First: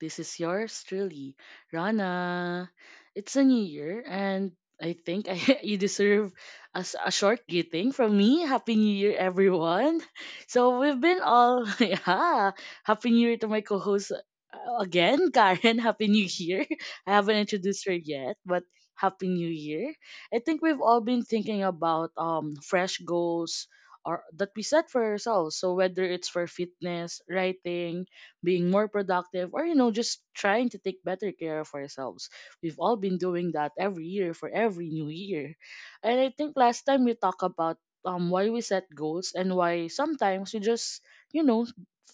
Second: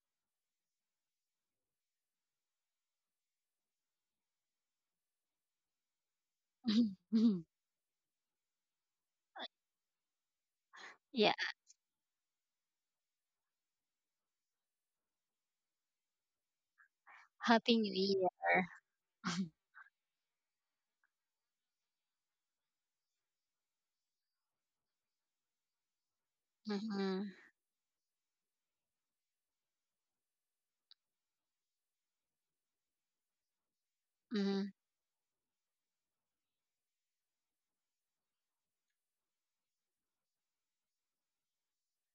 This is yours truly, Rana. It's a new year and I think you deserve a short greeting from me. Happy New Year everyone. So we've been Yeah. all yeah, happy new year to my co-host again, Karen. Happy New Year. I haven't Happy introduced New her yet, but Year. happy new year. I think we've all been thinking about fresh goals, or that we set for ourselves. So whether it's for fitness, Mm-hmm. writing, being more productive, or just trying to take better care of ourselves. We've all been doing that every year for Mm-hmm. every new year. And I think last time we talked about why we set goals and why sometimes we just, you know,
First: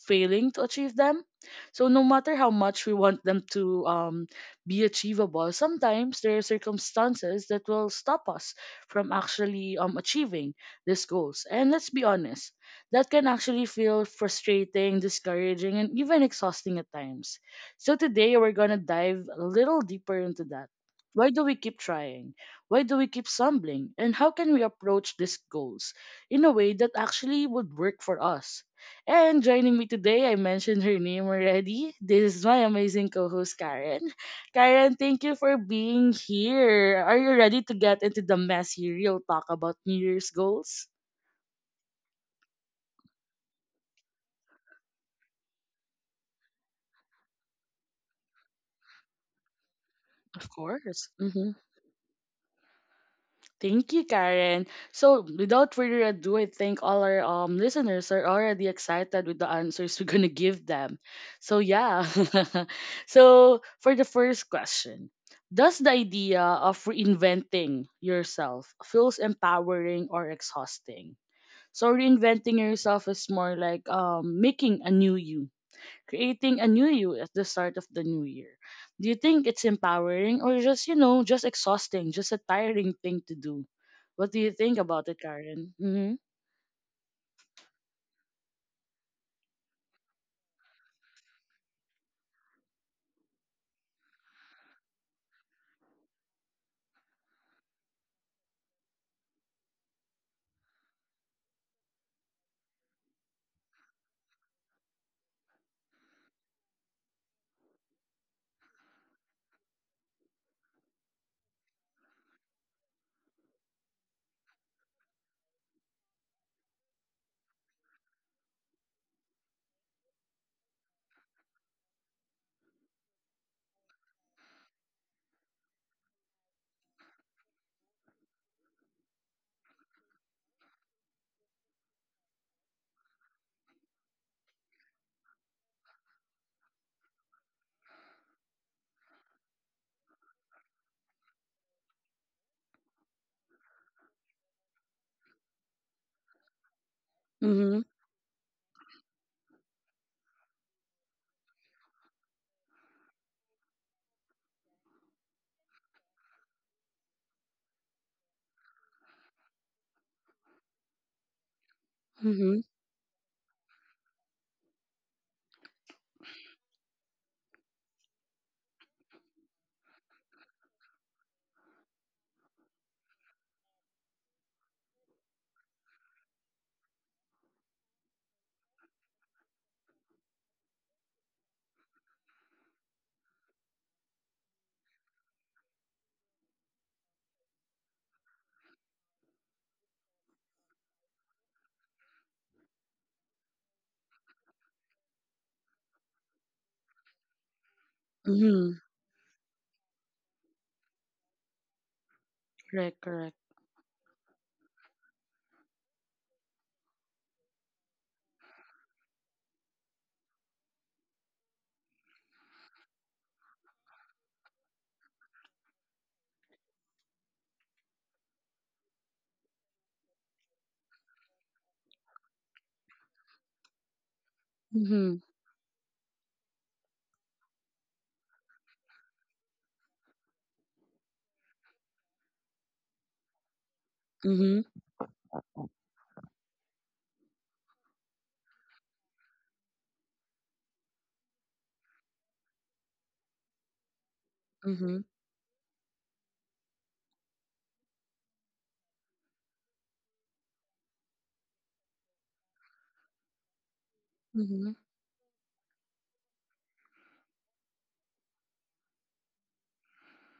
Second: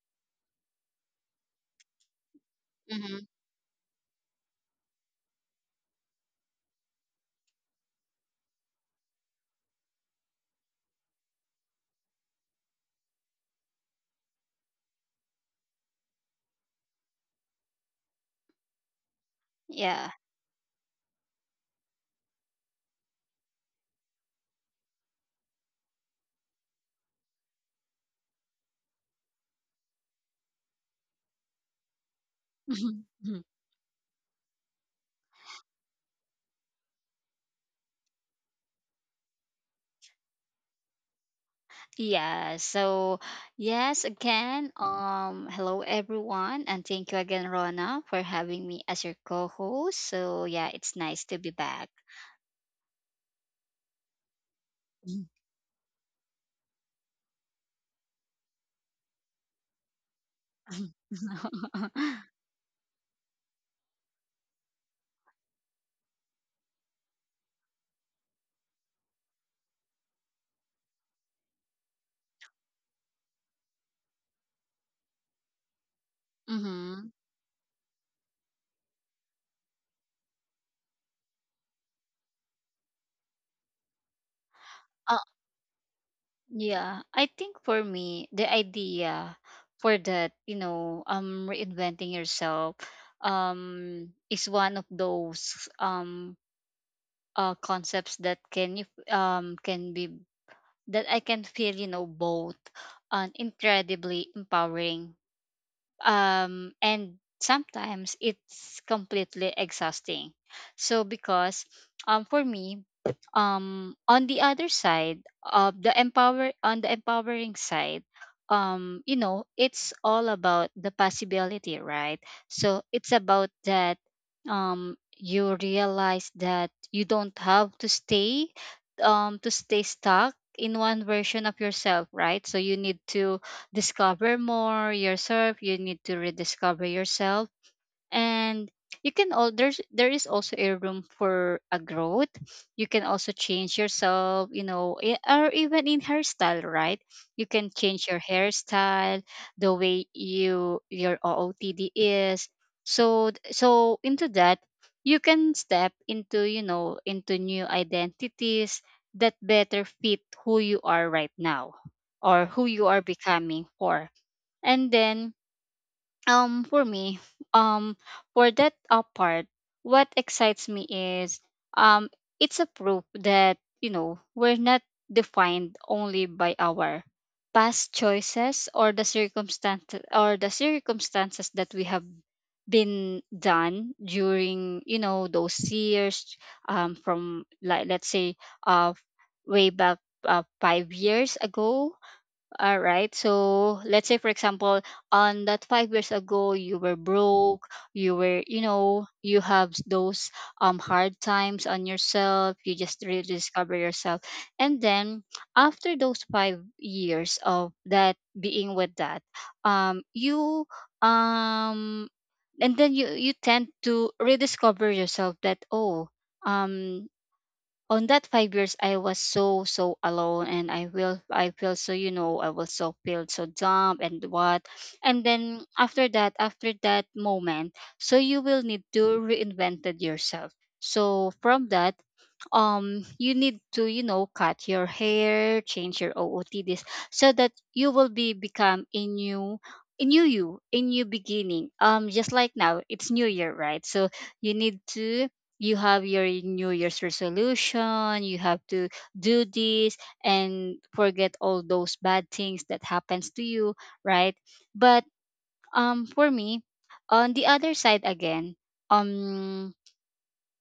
failing to achieve them. So no matter how much we want Mm-hmm. them to be achievable, sometimes there are circumstances that will stop us from actually achieving these goals. And let's be honest, that can actually feel frustrating, discouraging, and even exhausting at times. So today we're going to dive a little Yeah. deeper into that. Why do we keep trying? Why do we keep stumbling? And how can we approach these goals in a way that actually would work for us? And joining me today, I mentioned her name already. This is my amazing co host, Karen. Karen, thank you for being here. Are you ready to get into the messy real talk about New Year's goals? Yeah. So, yes, again, hello everyone, and thank you again, Rona, for having me as your co-host. So, Of yeah, it's course. nice to be back. Thank you, Karen. So, without further ado, I think all our listeners are already excited with the answers we're gonna give them. So yeah. So for the first question, does the idea of reinventing yourself feels empowering or exhausting? So reinventing yourself is more like making a new you, creating a new Mm-hmm. you at the start of the new year. Do you think it's empowering or just exhausting, just a tiring thing to do? What do you think about it, Karen? Mm-hmm. Yeah, I think for me, the idea for that, reinventing yourself, is one of those concepts that can you can be that I can feel, you know, both and incredibly empowering, and sometimes it's completely exhausting. Because for me, on the other side of the empower on the empowering side, you know, it's all about the possibility, right? So it's about that you realize that you don't have to stay stuck in one version of yourself, right? So you need to discover more yourself. You need to rediscover yourself, and you can all there's there is also a room for a growth. You can also change yourself, or even in hairstyle, right? You can Mm-hmm. change your hairstyle, the way your ootd is, so into that. You can step into, you know, into new identities that better fit who you are right now, or who Mm-hmm. you are becoming for. And then for me um for that part what excites me is, um it's a proof that, you know, we're not defined only by our past choices or the circumstances that we have been done during, you know, those years, from, like, let's say uh way back, 5 years ago. All right. So let's say, for example, on that 5 years ago, you were broke. You were, you Mm-hmm. know, you have those hard times on yourself. You just Correct, correct. rediscover yourself, and then after those 5 years of that being with that, you um, and then you tend to rediscover yourself that, oh, um on that 5 years I was so alone and I will I feel so, you know, I was so feel so dumb and what. And Mm-hmm. then, after that moment, so you will need to reinvented yourself. So from that, you need to, you know, cut your Mm-hmm. hair, change your ootds, so that you will be become a new, a new you, a new beginning. Just like now it's new year, right? So you need Mm-hmm. to, you have your new year's resolution. You have to do this and forget all those bad things that happens to you, right? Mm-hmm. But, for me, on the other side again, um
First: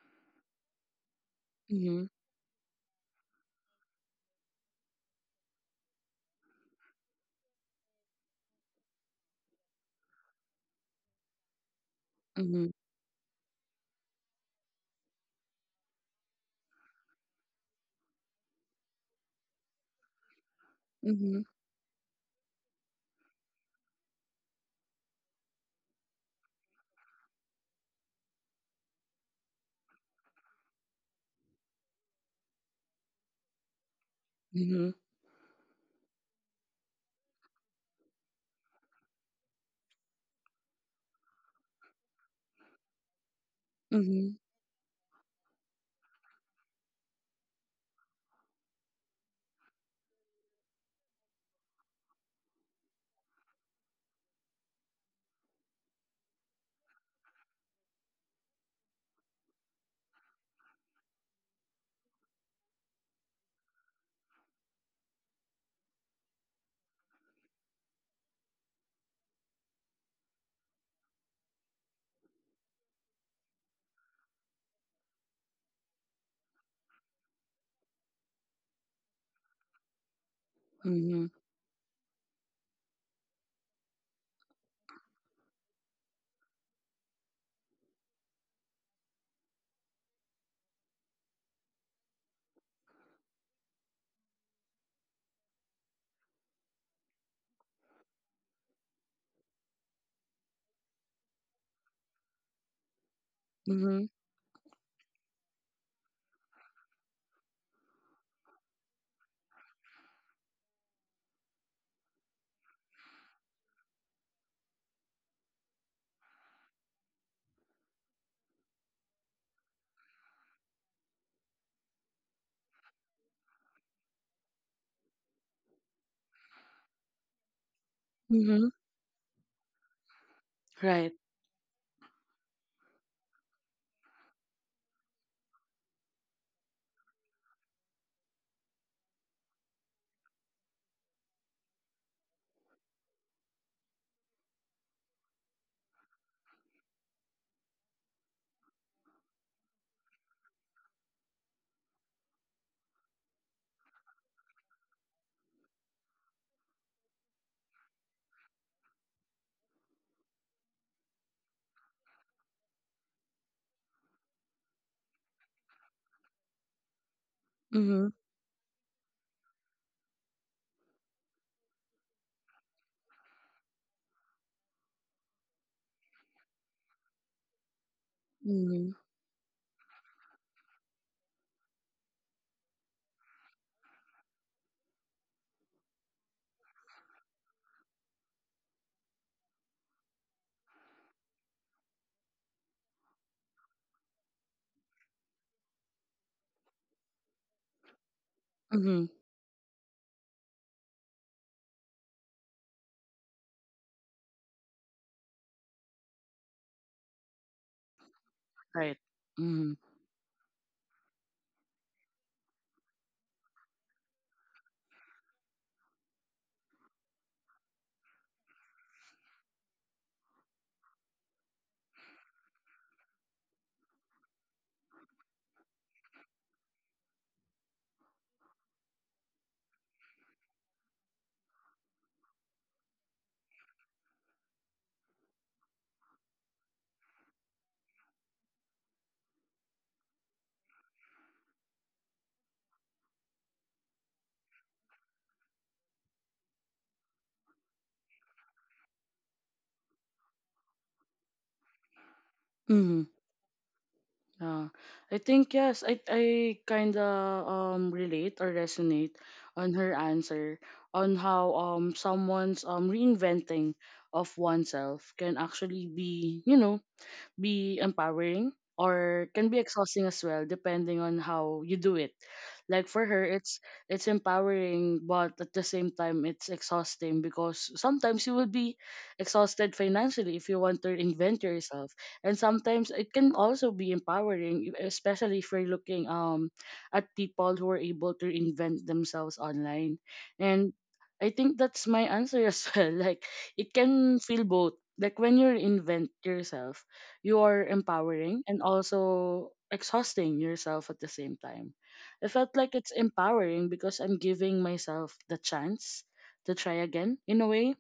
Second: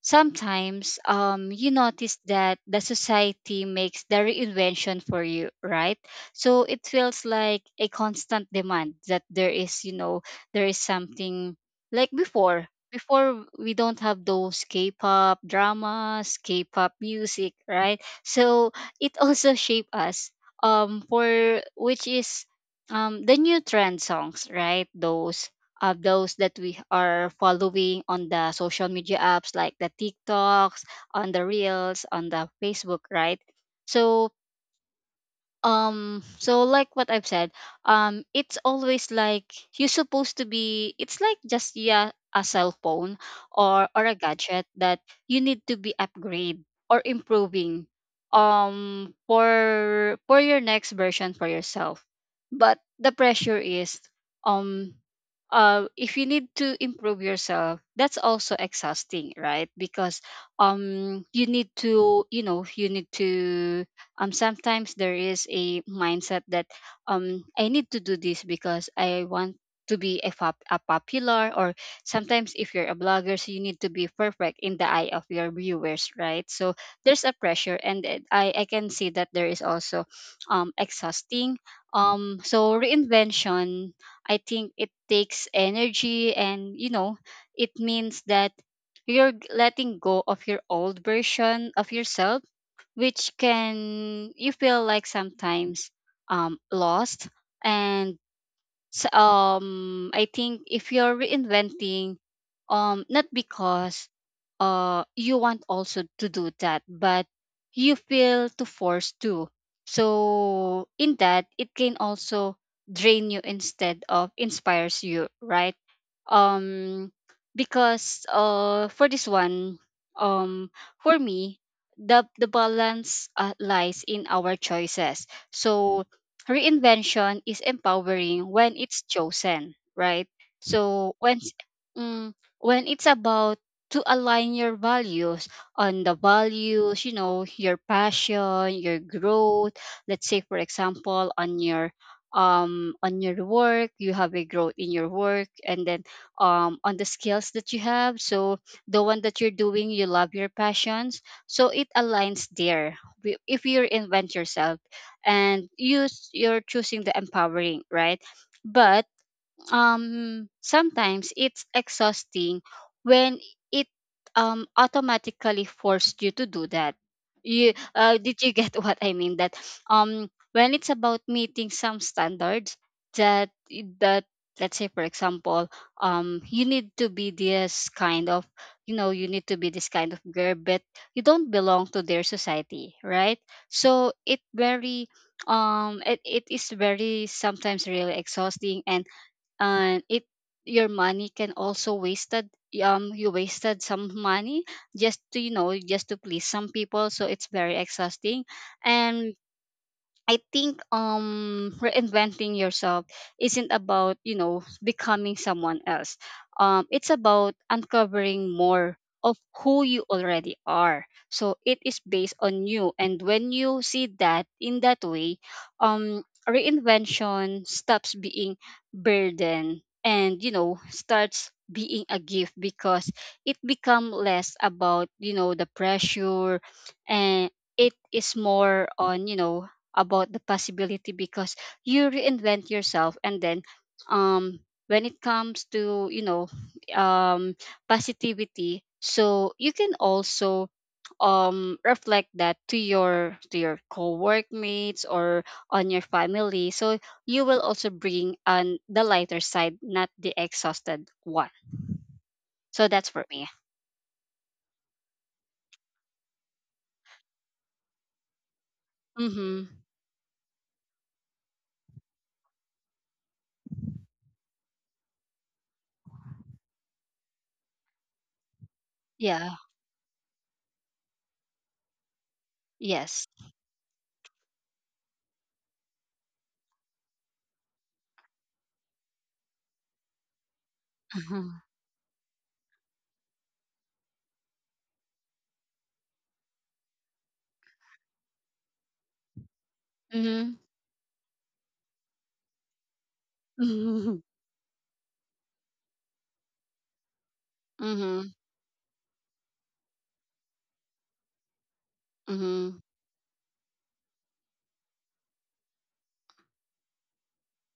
sometimes you Mm-hmm. notice that the society makes the reinvention for you, right? So it feels like a constant demand that there is, you know, there is something. Like before, Mm-hmm. before we don't have those k-pop dramas, k-pop music, right? So it also shape us Mm-hmm. for which is the new trend songs, right? Those, those that we are following on the social media apps, like the TikToks, on the Reels, on the Facebook, right? So, Mm-hmm. So like what I've said, it's always like you're supposed to be, it's like just, yeah, a cell phone or a Mm-hmm. gadget that you need to be upgrade or improving, for your next version for yourself. But the pressure is, um if you need to improve yourself, that's also exhausting, right? Because, you need to, you know, you need to, sometimes there is a mindset that, I need to do this because I want to be a popular, or sometimes if you're a blogger, so you need to be perfect in the eye of your viewers, right? So there's a pressure and I can see that there is also Mm-hmm. exhausting. So reinvention, I think, it takes energy and, you know, it means that letting go of your old version of yourself, which can you feel like sometimes lost. And I think if you're reinventing, not Mm-hmm. because you want also to do that, but you feel to force to, so in that it can also drain you instead of inspires you, right? Um because uh for this one, um for me, the balance, lies in our choices. So reinvention is empowering Mm-hmm. when it's chosen, right? Right. So when mm, when it's about to align your values, on the values, you know, your passion, your growth. Let's say for example, on your, on your work, you have a growth in your work, and then, on the skills that you have. So the one that you're doing, you love your passions. So it aligns there. If you reinvent yourself and you're choosing the empowering, right? But sometimes it's exhausting when it automatically forced you to do that. You Mm-hmm. Did you get what I mean, that when it's about meeting some standards that that, let's say for example, you need to be this kind of, Mm-hmm. you know, you need to be this kind of girl, but you don't belong to their society, right? So it very, it is very sometimes really exhausting. And it, your money can also wasted, you wasted some money just to, you know, just to please some people. So it's very exhausting. Mm-hmm. And I think, reinventing yourself isn't about, you know, becoming someone else. Um, it's about uncovering Right. more of Mm-hmm. who you already are. So it is based on you, and when you see that in that way, reinvention stops being burden and, you know, starts being a gift, because it become less about, you know, the pressure, and it is more on, you know, about the possibility. Because you reinvent yourself, and then, um when it comes to, you know, um positivity, so you can also reflect that to your, to your co-workmates or on your family. So you will also bring on the lighter side, not the exhausted one. So Mm-hmm. that's for me. Yeah, I think yes. I kind of relate or resonate Mm-hmm. on her answer on how someone's reinventing of oneself can actually be, be empowering or can Yeah. be exhausting as well depending on how you do it. Like for her Yes. it's empowering, but at the same time it's exhausting because sometimes you will be exhausted financially if you want to invent Mm-hmm. yourself. And sometimes it can also be empowering, especially if you're looking at people who are able to invent themselves online. Mm-hmm. And I think that's my answer as well. Like, it can Mm-hmm. feel both. Like when you reinvent yourself, you're Mm-hmm. empowering and also exhausting yourself at the same time. I felt like Mm-hmm. it's empowering because I'm giving myself the chance to try again in a way.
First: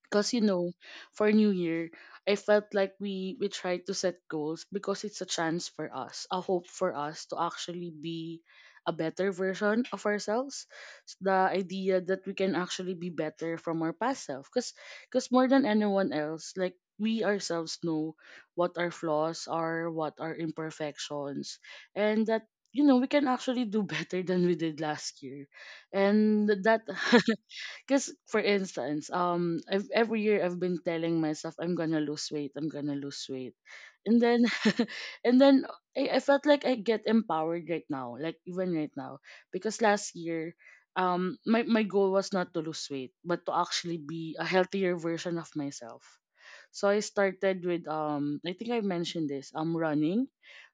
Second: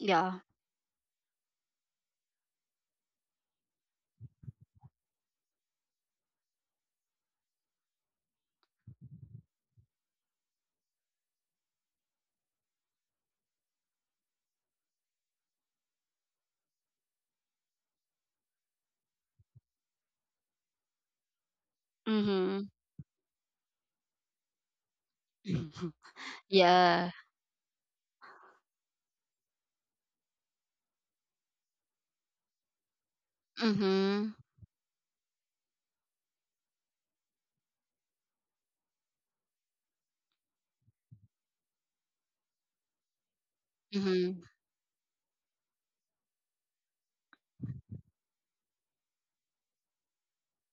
Yeah. Cause for New Year, I felt like we tried to set goals because it's a chance for us, a hope for us to actually be a better version of ourselves. The idea that we can actually be better from our past self, cause more than anyone else, like we ourselves know what our flaws are, what our imperfections, and that Mm-hmm. We can actually do better than we did last year, Mhm. and that Yeah. because for instance, every year I've been telling myself I'm gonna lose weight, I'm gonna lose weight, and Mhm. then, and then I felt like I get empowered right now, like even right now, because last year, my goal was not to lose weight, but to actually be Mhm. a healthier version of myself. So I started with I think I mentioned this, running,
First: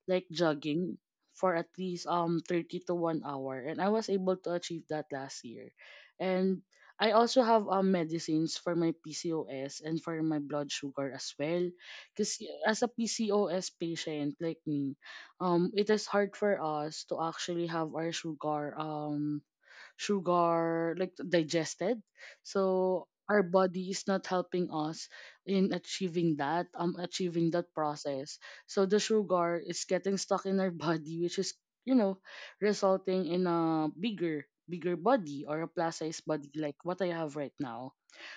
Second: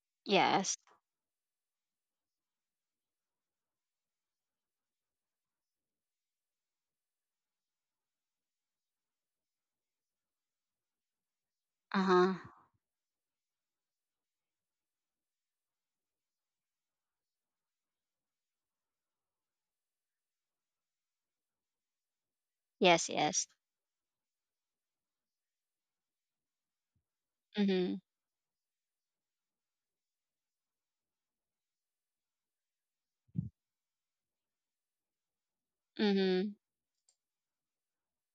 like Yes. jogging for at least 30 to 1 hour, and I was able to achieve that last year. And I also have medicines for my PCOS and for my blood sugar as well. Uh-huh. Because as a PCOS patient like me, it is hard for us to actually have our sugar like digested, so Yes, our yes. body is not helping us in achieving that Mhm. process, so the sugar is getting stuck in our body, which is you know resulting in a bigger body or a plus size body Mhm. like what I have right now.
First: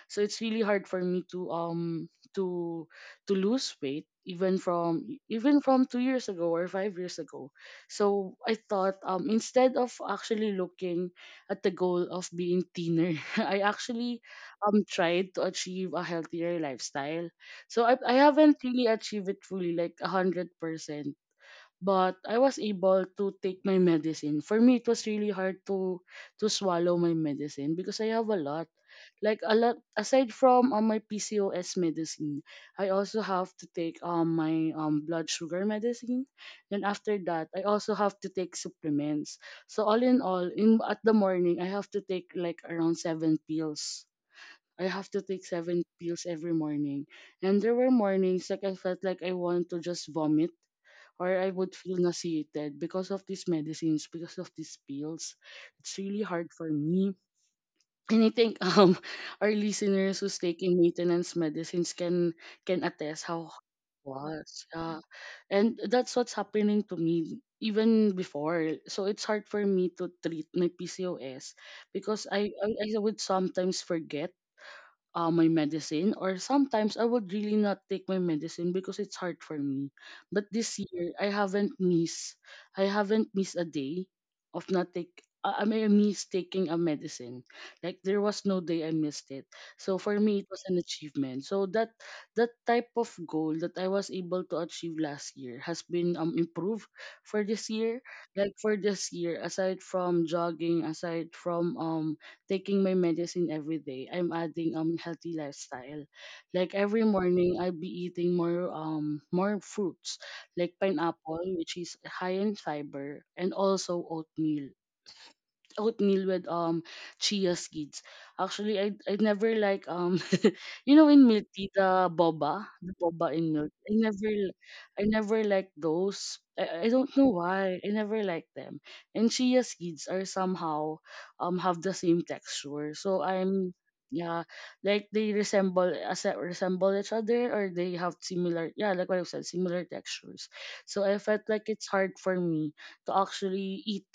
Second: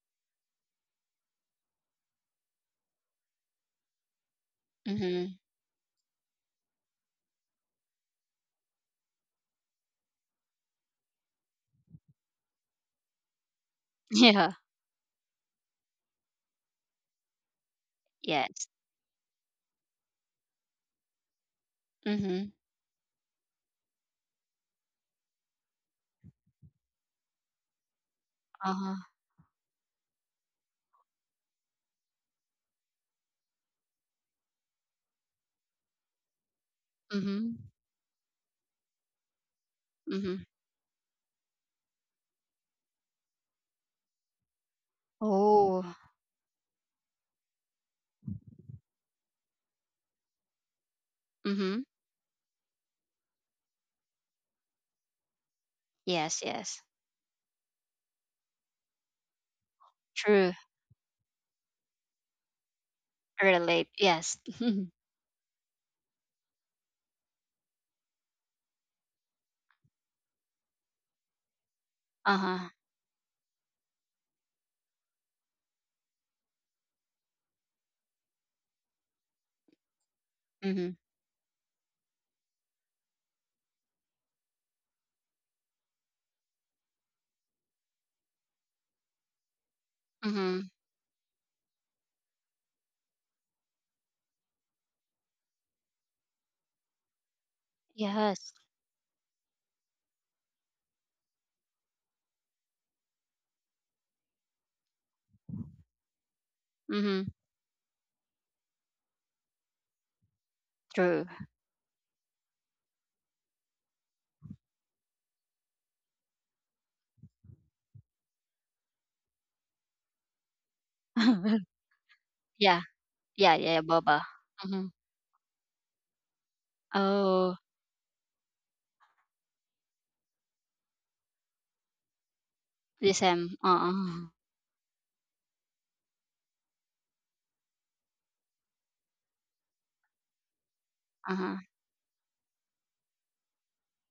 So it's really hard for me to to lose weight Mhm. even from 2 years ago or 5 years ago. So I thought instead of actually looking at the goal of being thinner, I actually Yeah. Tried to achieve a healthier lifestyle. So I haven't Yes. really achieved it fully like 100%. But I Mhm. was able to take my medicine. For me, it was really hard to swallow my medicine because I have a lot. Uh-huh. Like a lot aside from my PCOS medicine, I also have to take my blood sugar medicine. Then after that, Mhm. I also have to take supplements. So Mhm. all, in at the morning, I have to take like around seven pills. I have to take Oh. seven pills every morning. And there were mornings like I felt like I want to just vomit or I would Mhm. feel nauseated because of these medicines, because of these pills. It's really Yes, hard for yes. me. And I think our listeners who's True. taking maintenance medicines can attest how Relate. it Yes. was. Yeah. And that's what's happening to me even before. So it's hard for me to treat my PCOS because I Uh-huh. I, I would sometimes forget my medicine, or sometimes I would really not take my medicine because it's hard for me. But this Mhm. year I haven't missed a day of not take I mean I miss taking a medicine. Like there was no day I missed it. So for me it was Mhm. an achievement. So that type of goal that I was able to achieve last year has been improved for this year. Yes. Like for this year, aside from jogging, aside from taking my medicine every day, I'm adding healthy lifestyle. Like every Mhm. morning I'll be eating more fruits like True. pineapple, which is high in fiber, and also oatmeal with chia seeds. Actually, I never like in milk tea, the boba Yeah. the boba in Yeah, milk. yeah, I Boba. never Mhm. I never like those. I don't know Oh, why I never like them. And chia seeds are somehow have the same texture. So this am. I'm, Uh-uh. yeah, like they resemble each other, or they have similar, yeah, like what I said, similar textures. So I felt Uh-huh. like it's hard for me to actually eat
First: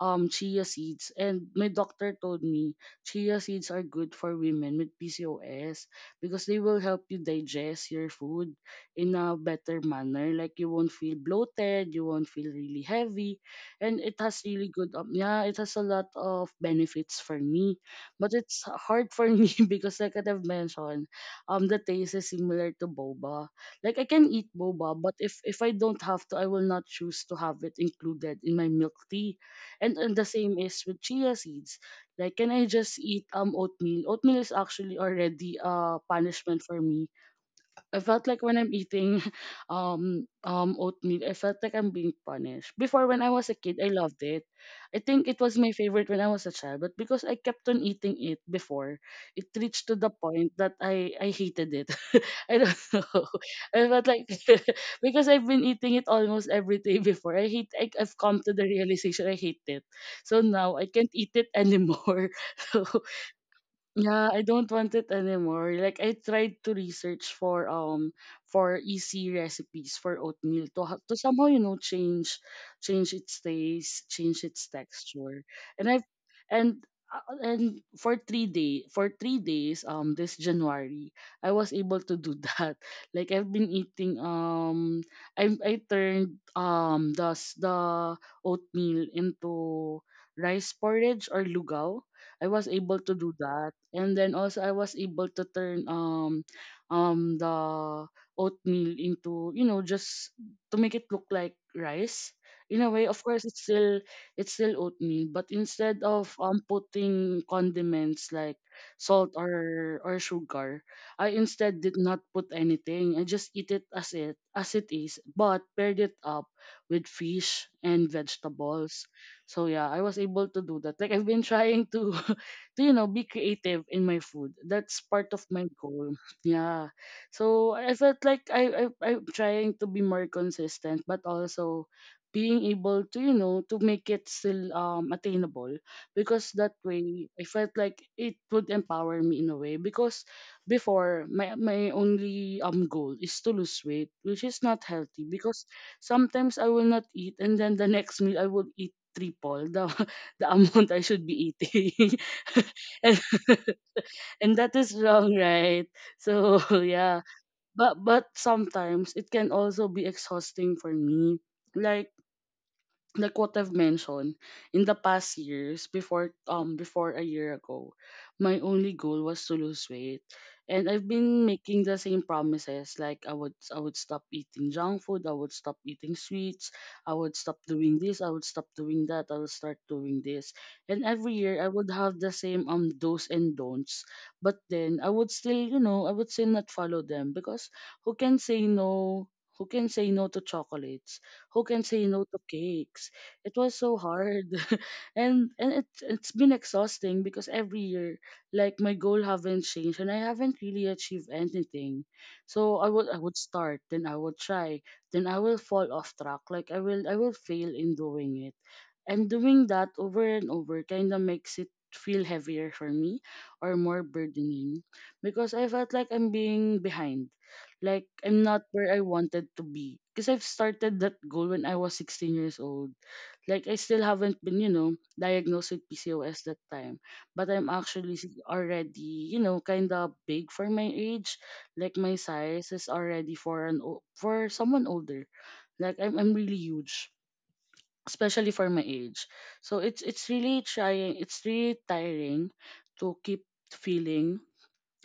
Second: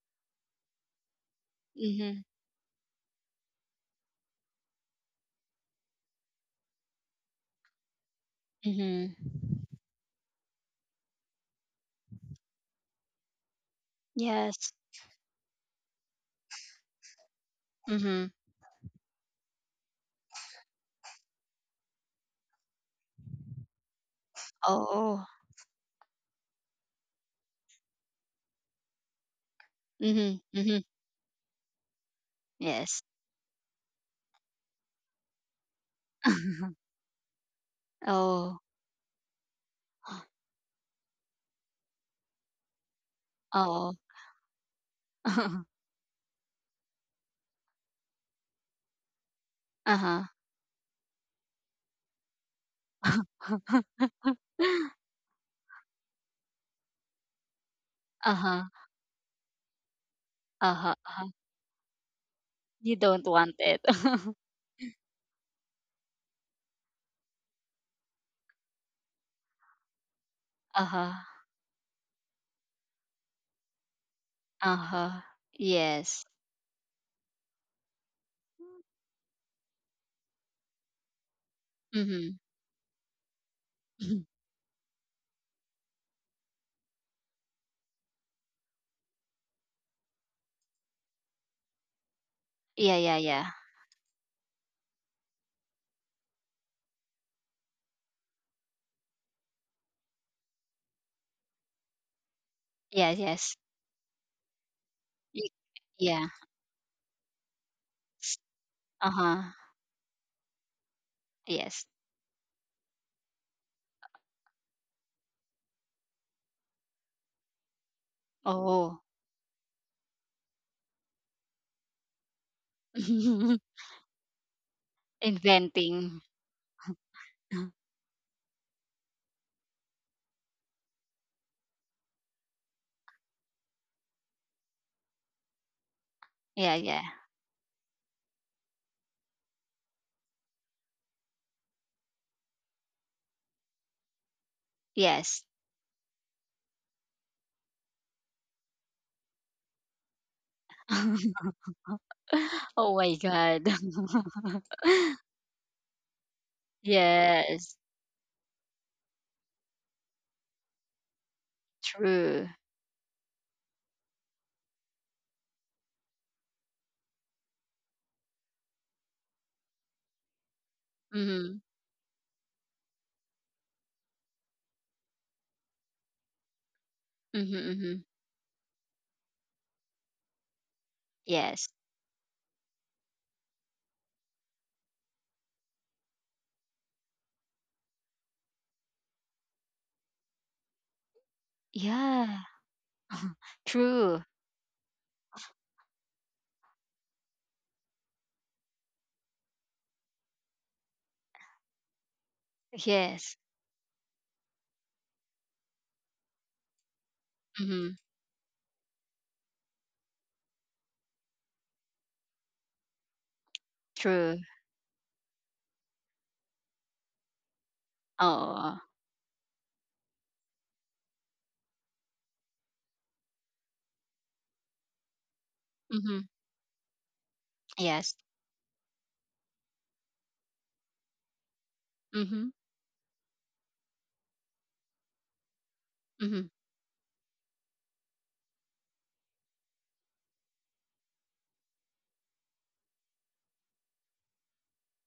chia seeds, and my doctor Mhm. told me chia seeds are good for women with PCOS because they will help you digest your food in Mhm. a better manner, like you won't feel bloated, you won't feel really heavy, and it has really Yes. good yeah, it has a lot of benefits for me. Mhm. But it's hard for me because like I've mentioned, the taste is similar to boba. Like I can eat boba, but Oh. if I don't have to, I will not choose to have it included in my milk tea. And, the Mhm, same mhm. is with chia seeds. Like, can I just Yes. eat oatmeal? Oatmeal is actually already a punishment for me. I felt like when Oh. I'm eating oatmeal, I felt like I'm being punished. Before when I was a kid, I Oh. loved it. I think it was my favorite when I was a child, but because I kept on eating it before, it reached to the Uh-huh. point that I hated it. I don't know. I felt like because I've been eating it almost every day before. I hate. I've come to the Uh-huh, realization I hate it. So now I can't uh-huh. eat it anymore. So You don't want it. yeah, I don't want it anymore. Like I tried to research for for easy recipes for oatmeal Uh-huh, to somehow change its taste, change its uh-huh. texture. And I've Yes. and and for 3 days this January I was able to Mhm. do that. Like I've been eating I turned the oatmeal into rice porridge or lugaw. I was able to do Yeah. that. And then also I was able to turn the oatmeal into, just to make it look like rice. In a way, Yeah, of course yes. it's still oatmeal, Y but instead Yeah. of putting condiments like salt Uh-huh. or sugar, I Yes. instead did not put anything. I just eat it as it is, but paired it up with fish and Oh. vegetables. So yeah, I was able to do that. Like I've been trying to to be creative in my food. That's part of my goal. Inventing. Yeah. So I felt like I'm trying to be more consistent, but also being able to to make it still attainable because that Yeah. way I felt like it would empower me in a way. Because before my only goal is to lose weight, which is not healthy Yes. because sometimes I will not eat and then the next meal I will eat triple the the amount I should be eating. Oh my and, God. and that is wrong, right? So yeah. Yes, But sometimes it can also be exhausting for me, like true. like what I've mentioned, in the past years, before before a year ago, my only goal was to lose weight. And I've been Mhm. making the same promises, like I would stop eating junk food, I would stop eating sweets, I would Mhm, stop doing mhm. this, I would stop doing that, I would start doing this. And every year I Yes. would have the same do's and don'ts. But then I would still, you know, I would still not follow them because who can say no, who can say no to chocolates? Who can say no to Yeah, cakes? It was so true. hard. And it's been exhausting, because every year like my goal haven't changed and I haven't really achieved anything. So I Yes. would start, then I would try, then I will fall off track. Like I will fail in Mhm. doing it. And doing that over and over kinda makes it feel heavier for me, or more True. burdening, because I felt like I'm being behind. Like I'm not Oh. where I wanted to be. Because I've started that goal when I was 16 years old. Like I still haven't been, you know, diagnosed with Mhm. PCOS that time. But I'm Yes. actually already, you know, kind of big for my age. Like my Mhm. size is already for for someone older. Like I'm Mhm. really huge, especially for my age. So it's really trying. It's really tiring to keep feeling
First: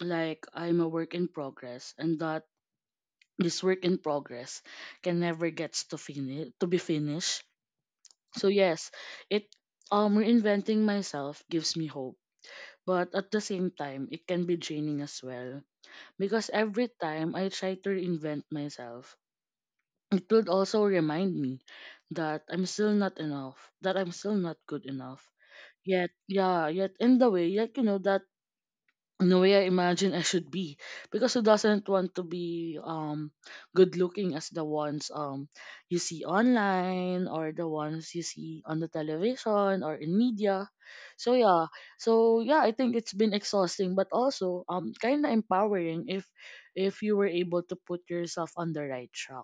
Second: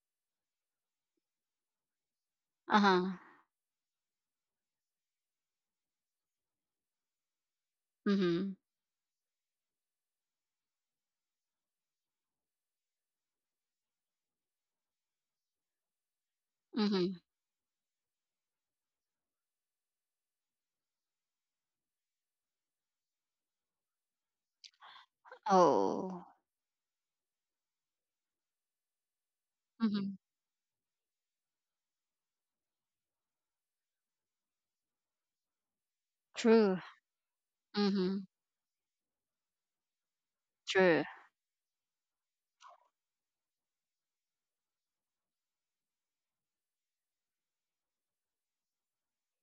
like I'm a work in progress, and that Uh-huh. this work in progress can never gets to finish to be finished. So Mhm. yes, it, reinventing myself gives me hope, but at the same time it can be draining as well, because every Mhm. time I try to reinvent myself, it would also remind me that I'm still not enough, that I'm still not good enough yet. Oh. Yeah, yet in the way, yet you know, that in the way I imagine Mhm. I should be. Because who doesn't want to be good looking as the ones you see True. online, or the ones you Mhm. see on the television or in media? True. So yeah. So yeah, I think it's been exhausting but also kind of empowering if you were able to put yourself on the right track.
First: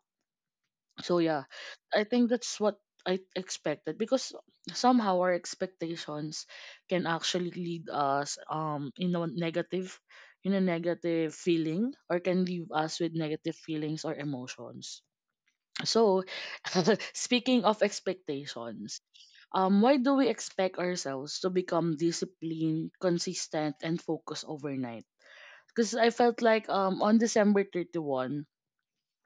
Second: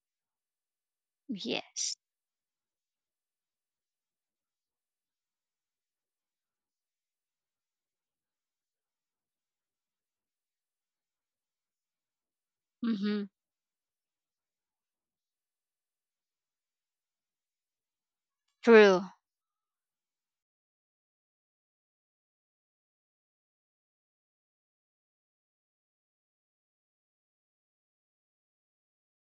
So yeah, Yes. I think that's what I expected, because somehow our expectations can actually lead us in a negative, in a negative feeling, or can leave us with Mhm. negative feelings or emotions. So speaking of expectations, True. Why do we expect ourselves to become disciplined, consistent and focused overnight? Because I felt like on December 31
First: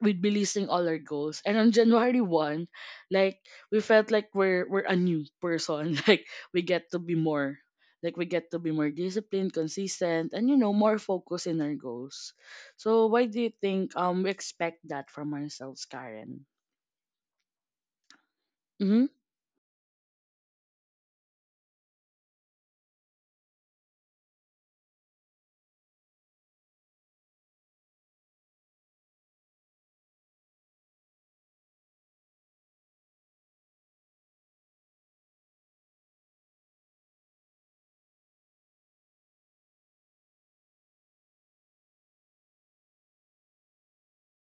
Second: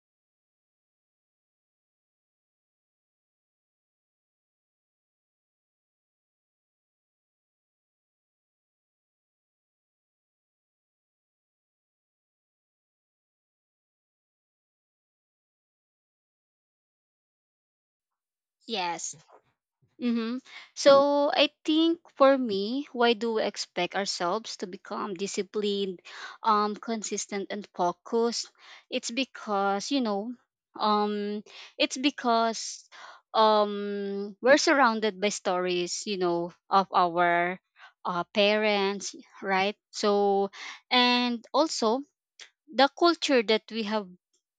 we'd be listing all our goals. And on January 1, like we felt like we're a new person. Like we get to be more like we get to be more disciplined, consistent, and you know, more focused in our goals. So why do you think we expect that from ourselves, Karen? Mm-hmm. Yes. Mm-hmm. So I think for me, why do we expect ourselves to become disciplined, consistent and focused? It's because, you know, um, it's because we're surrounded by stories, you know, of our, parents, right? So and also the culture that we have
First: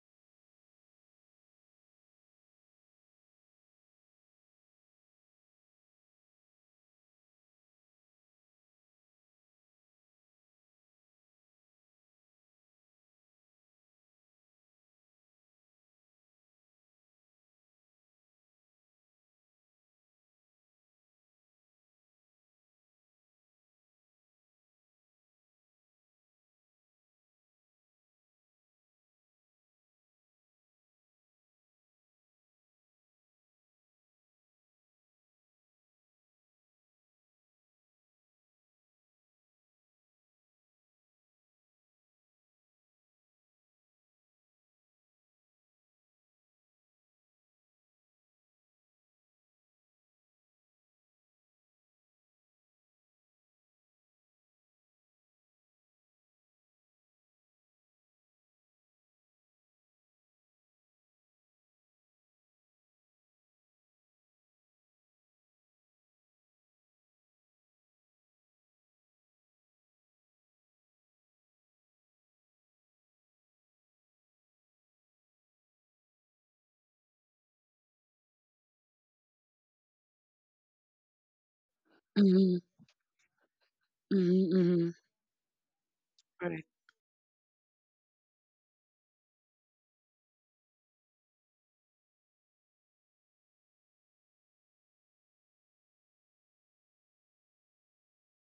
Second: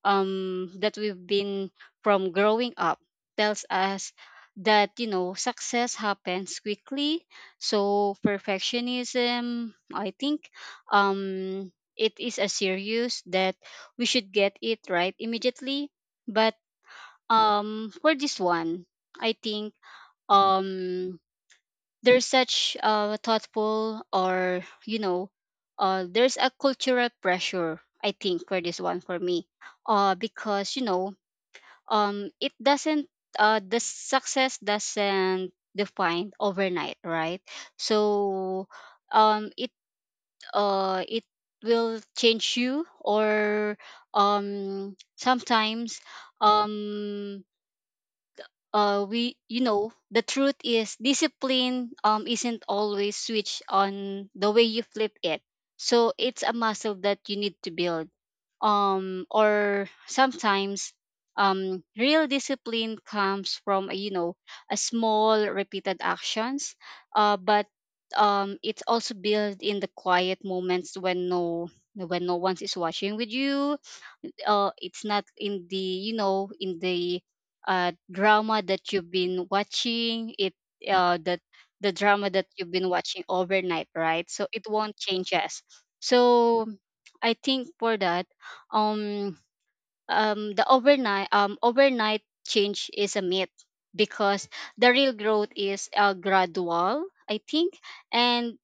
that we've been from growing up tells us that, you know, success happens quickly. So perfectionism, I think, um it is a serious that we should get it right immediately. But, for this one, I think, um there's such, thoughtful, or you know, there's a cultural pressure, I think, for this one, for me. Because you know, it doesn't the success doesn't define overnight, right? So, um, it it will change you. Or, sometimes um, we, you know, the truth is discipline, isn't always switched on the way you flip it. So it's a muscle that you need to build. Or sometimes, real discipline comes from, you know, a small repeated actions. But it's also built in the quiet moments when no, when no one is watching with you. It's not in the, you know, in the, drama that you've been watching it, that, the drama that Mm-hmm. you've been watching overnight, right? So Mm-hmm. it won't Mm-hmm. change us. So Correct. I think for that, um the overnight change is a myth, because the real growth is, gradual, I think. And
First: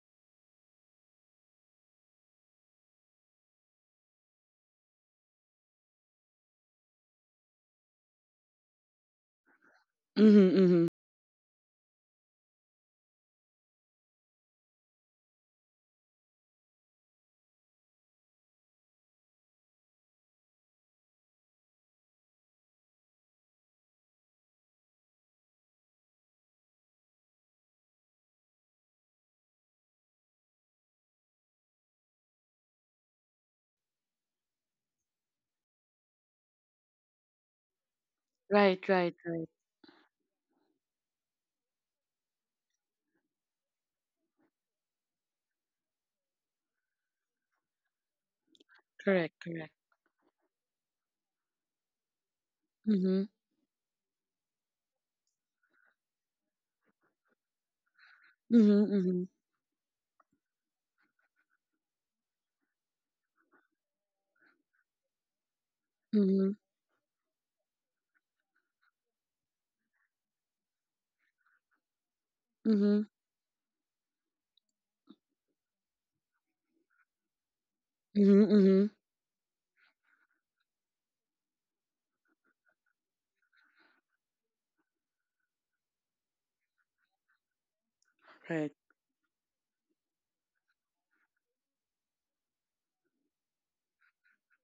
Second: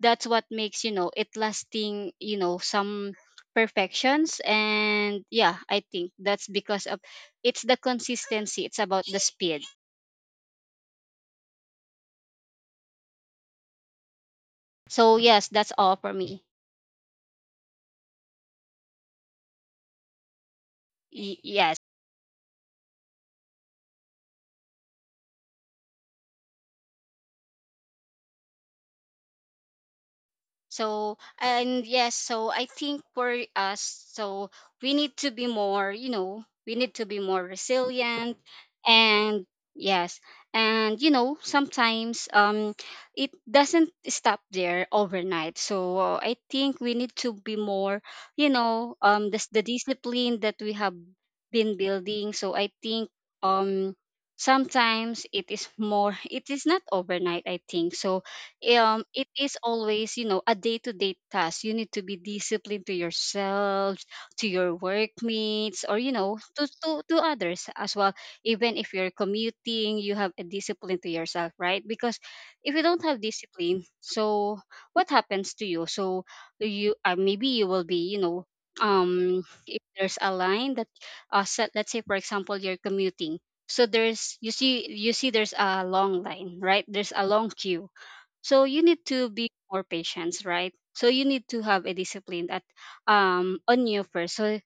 that's what makes, you know, it lasting. You know, some perfections and, yeah, I think that's because of, it's the consistency, it's about the speed. Mm-hmm. Mm-hmm. So yes, that's all for me. Yes. So and yes, so I think for us, so we need to be more, you know, we need to be more resilient. Right, right, And right. yes, and you know, sometimes, it doesn't stop there overnight. So, I think we need to be more, you know, Correct, the correct. discipline that we have been building. So I think Mm-hmm. um sometimes it is more it is not overnight i think so Mm-hmm. um It Mm-hmm. is always, you know, a day-to-day task. You need to be disciplined to yourself, to your workmates, or, you know, Mm-hmm. to others as well. Even if you're commuting, you have a discipline to yourself, right? Because if you don't Mm-hmm. have discipline, what happens to you? So you, maybe you will be, you Mm-hmm. know, Mm-hmm. um if there's a line that set, let's say for example you're commuting, so there's you see there's a long line, right? There's a long queue. So Right, you need to be more patient, right? So you need to have a discipline that, on you first. So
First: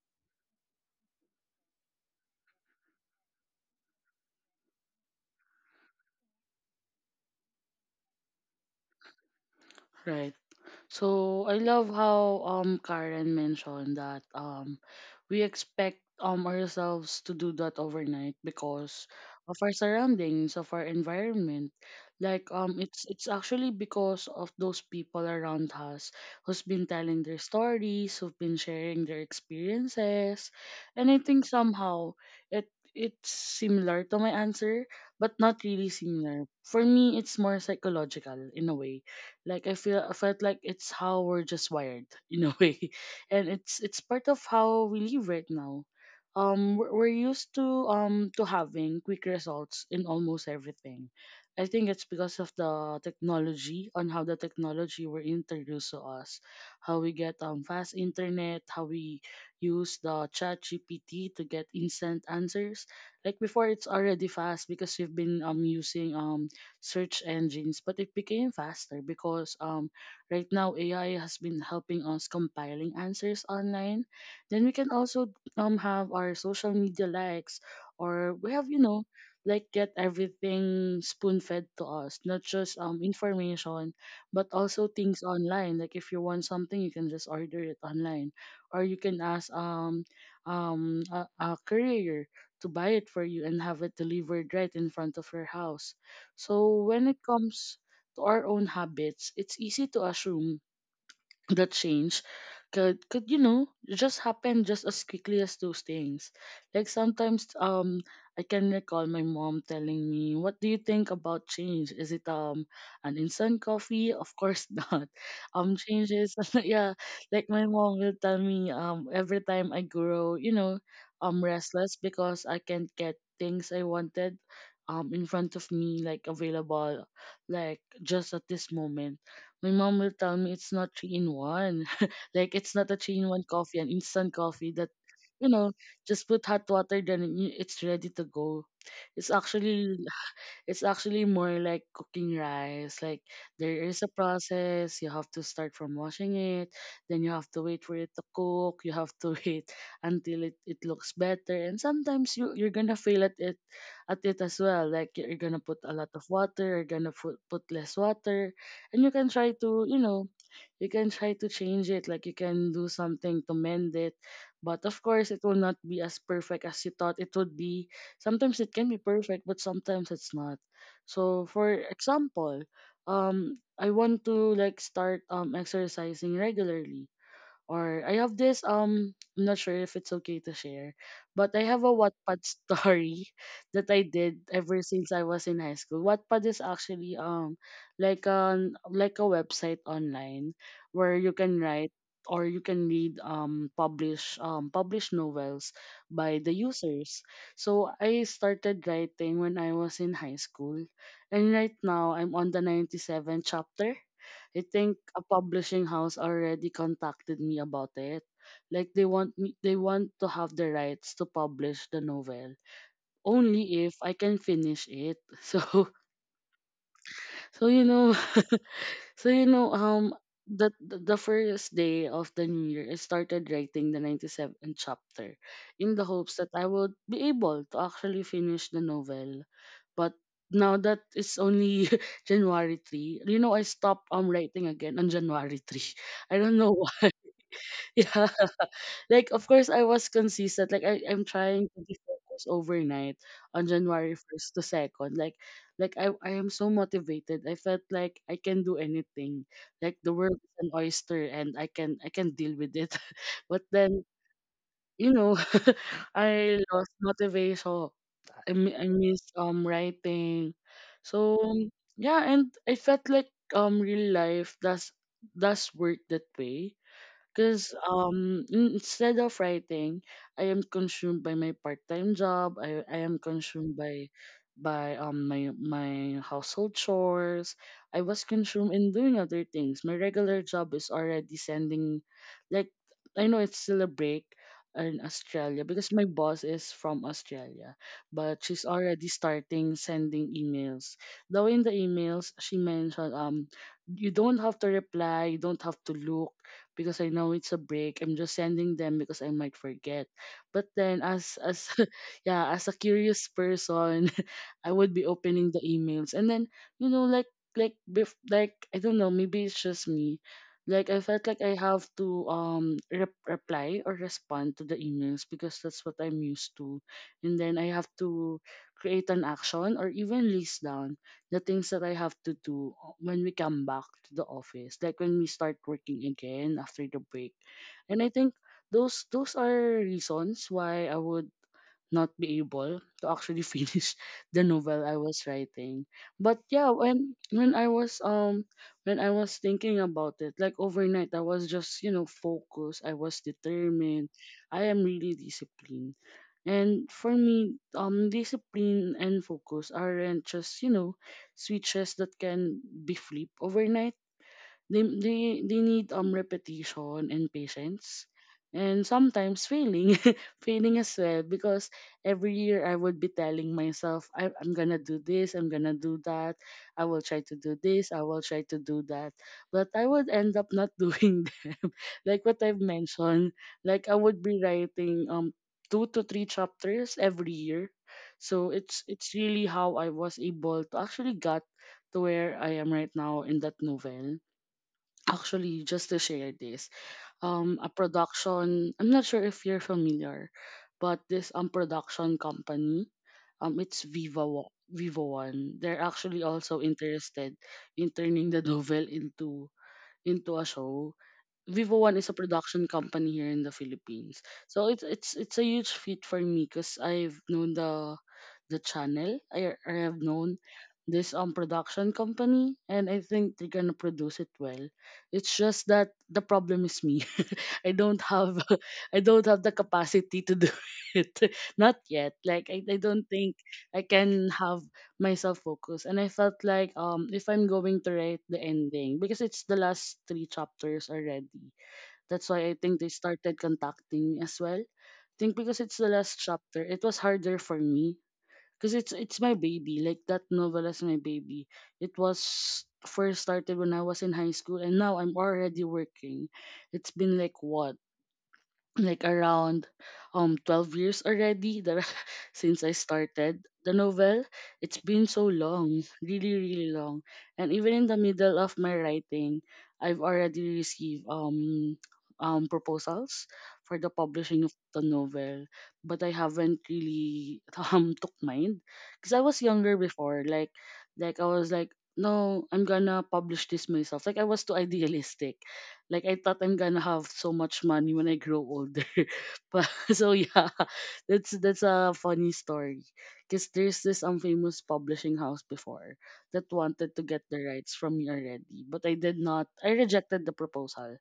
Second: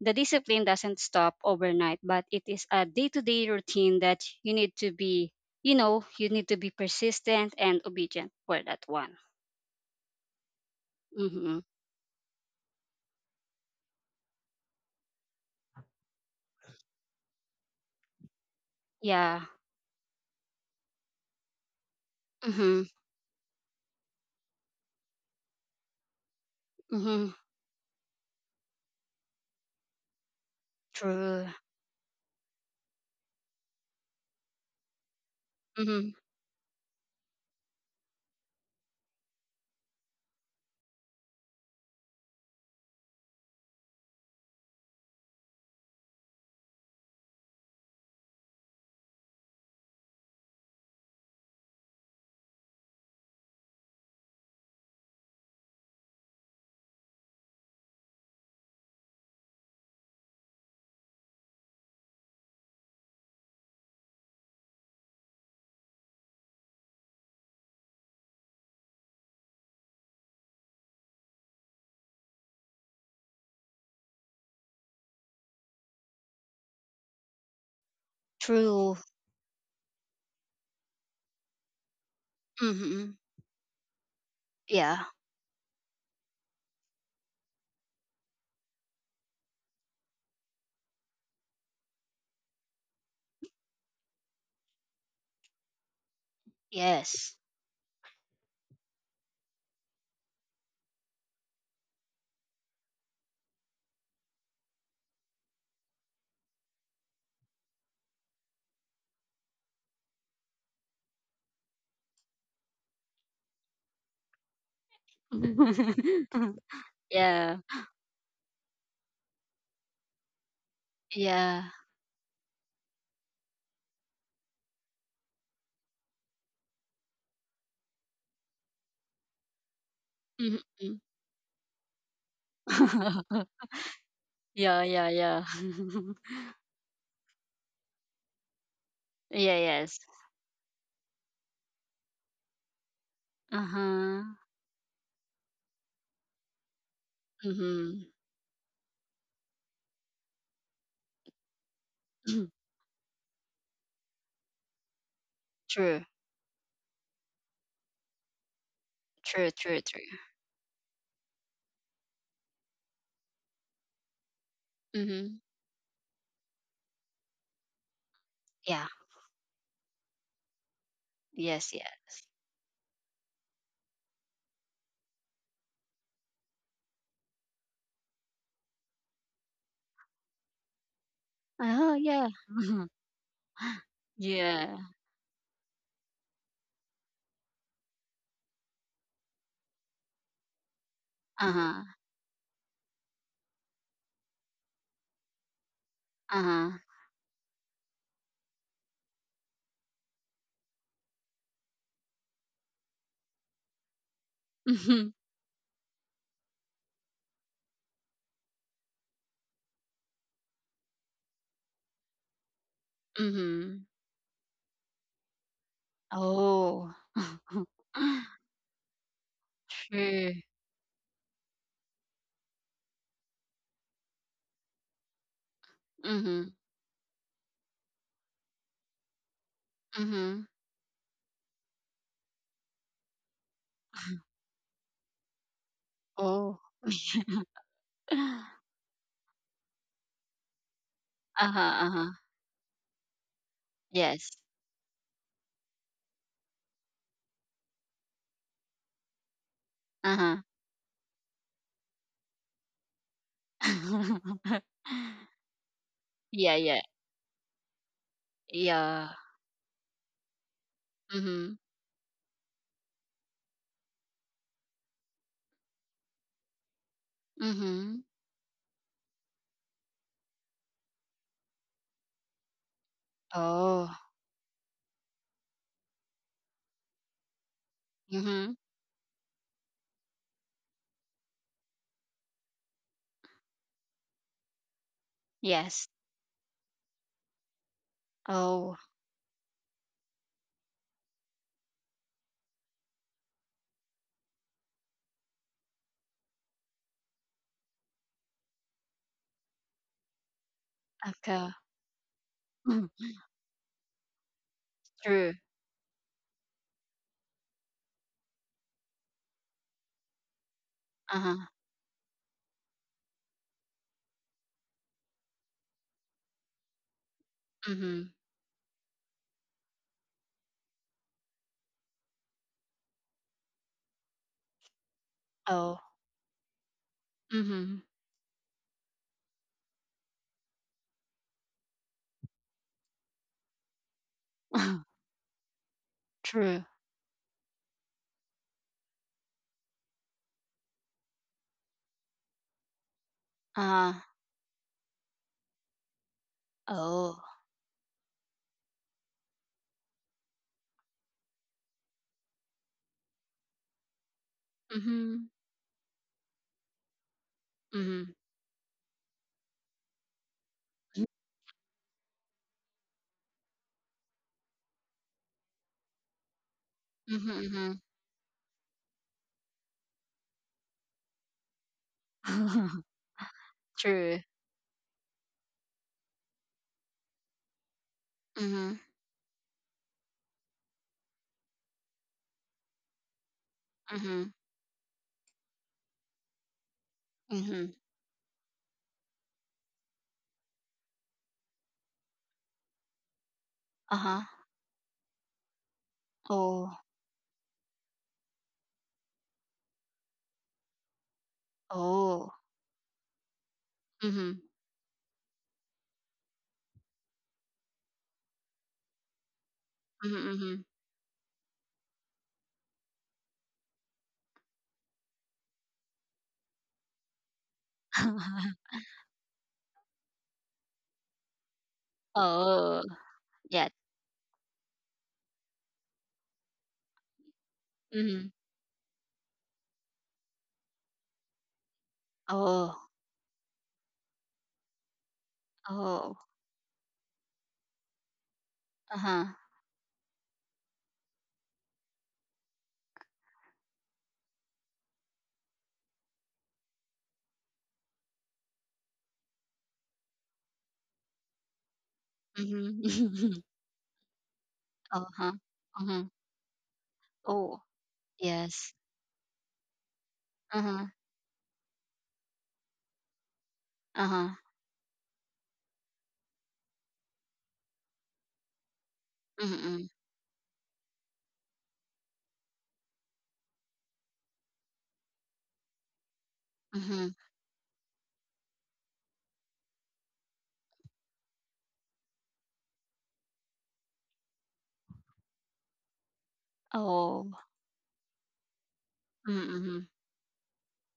the discipline doesn't stop overnight, but it is a day-to-day routine that you need to be, you know, you need to be persistent and obedient for that one. right. So I Mm-hmm. love how Karen mentioned that we expect ourselves to do that overnight because Yeah. of our surroundings, of our environment. Like Mm-hmm. It's actually because of those people around us who's been telling Mm-hmm. their stories, who've been sharing their experiences. And I True. think somehow it's similar to my answer, but not really Mm-hmm. similar. For me it's more psychological in a way, like I felt like it's how we're just wired in a way, and it's part of how we live right now. We're used to having quick results in almost everything. I think it's because of the technology, on how the technology were introduced to us, how we get fast internet, how we use the chat GPT to get instant answers. Like before, it's already fast because we've been using search engines, but it became faster because right now AI has been helping us compiling answers online. Then we can also have our social media likes, or we have, you True. know, like get everything spoon fed to us, not just Mm-hmm. information, but also Yeah. things online. Like if you want something, you can just order it online, or you can ask a courier to buy it for you and have it delivered right in front of your house. So when it Yes. comes to our own habits, it's easy to assume that change could you know just happen just as quickly as those things. Like sometimes I can recall my mom telling me, what do you think about change? Is it an instant coffee? Of course not. Changes. Yeah. Like Yeah. my mom will tell me, every time I grow, you know, I'm Yeah. restless because I can't get things I wanted in front of me, like available, like just at this moment. My mom will tell me, it's not Mm-hmm. three in one. Like it's not a three in one coffee, an instant coffee Yeah, that yeah, you yeah. know just put hot water then it's ready to go. It's Yeah, actually yes. More like cooking rice. Like there is a Uh-huh. process. You have to start from washing it, then you have to wait for it Mm-hmm. to cook. You have to wait until it looks better. And sometimes you're gonna fail at it as well. Like you're gonna put a True. lot of water, you're gonna put less water, and you can try True, to true, you true. know you can try to change it, like you can do something to mend it, but of course it Mm-hmm. will not be as perfect as you thought it would be. Sometimes it can Yeah. be perfect, but sometimes it's not. So for Yes, yes. example, I want to like start exercising regularly. Or I have this, I'm not sure if it's okay to share, but I have a Oh, yeah. Wattpad story that I did ever Yeah. since I was in high school. Wattpad is actually like an a website online where you can Uh-huh. write or you can read published novels by the Uh-huh. users. So I started writing when I was in high school, and right now I'm on the 97th chapter. I think Mm-hmm. a publishing house already contacted me about it. Like they want to have the rights to publish the novel, Mm-hmm. only if I can finish it. So Oh. so you know so you know um True. The first day of the new year I started writing the 97th chapter, in the hopes that Mm-hmm. I would be able to actually finish the novel. But Mm-hmm. now that it's only January 3, you know I stopped writing again on January 3. I don't Oh. know. Yeah. Like of course I was consistent. Like I'm Uh-huh. trying to be Uh-huh. focused overnight on January Yes. first to second. Like I am so motivated. I felt like I can do anything. Like the world Uh-huh. is an oyster and I can deal with it. But then you know, Yeah, I yeah. lost motivation. I Yeah. missed writing. So Mm-hmm. yeah, and I felt like real life does work that way, because Mm-hmm. Instead of writing, I am consumed by my part-time job. I am consumed Oh. By my household chores. I was Mm-hmm. consumed in doing other things. My regular job is already sending, like I know it's still a break in Australia Yes. because my boss is from Australia, but she's Oh. already starting sending emails. Though in the emails she mentioned, you don't have to reply, you don't have to look, because I know it's a break. I'm just sending them because I might forget. But then as Okay. as yeah, as a Mm. curious person, I would be True. opening the emails. And then, you know, like like I don't know, maybe it's just me. Like I felt like Uh-huh. I have to reply or respond to the emails because that's what I'm used to. And then I have Mm-hmm. to create an action or even list down the things that I have to do when we come back to the office, like when we start Oh. working again after the break. Mm-hmm. And I think those are reasons why I would not be able to actually finish the novel I was writing. But True. yeah, when I was when I was thinking about it, like overnight I was just, you know, focused, I was Uh-huh. determined. I am really disciplined. And for Oh. me, discipline and focus aren't just, you know, switches that can be flipped overnight. they they, Mm-hmm. they need repetition and patience Mm-hmm. and sometimes failing failing as well because every year I would be telling myself I'm gonna do this, I'm gonna do that, I will try to Mm-hmm. do Mm-hmm. this, I will try to do that, but I would end up not doing that. Like what I've mentioned, like I would True. be writing two to three chapters every year, so Mm-hmm. it's really how I was able to actually got to where I am right now in that novel. Mm-hmm. Actually, just to share this, a Mm-hmm. production. I'm not sure if you're familiar, but this production company, it's Uh-huh. Viva One. They're actually also Oh. interested in turning the novel into a show. Vivo One is a Oh. production company here in the Philippines. Mm-hmm. So it's a huge feat for me because I've known the channel. I have known Mm-hmm. this production company, and I think they're gonna produce it well. It's just that the problem is me. I don't have Mm-hmm. I don't have the capacity to do it. Not yet. Like I Oh. don't think Yeah. I can have myself focus. And I felt like if I'm going to write Mm-hmm. the ending, because it's the last three chapters already, that's why I think they Oh. started contacting me as well. I think because it's the last Oh. chapter, it was harder for me because it's Uh-huh. my baby. Like that novel is my baby. It was first started when I was in high school, and now I'm already working. It's been like what, like around 12 years already that since I Mm-hmm. started the novel. It's been so Uh-huh. long, Mm-hmm. really, really long. And Oh. even in the middle of my Yes. writing, I've already Uh-huh. received proposals for the Uh-huh. publishing of the novel, but I haven't really took mine because I was younger Mm, before, like I was like, no, I'm gonna publish this myself. Like I was too idealistic, like I thought I'm gonna have mhm. so much money when I grow older. But so yeah, that's a funny story. Cause there's this unfamous publishing house before that wanted to get Oh. the rights from me already, but I did Mm, not. I mhm, rejected the proposal.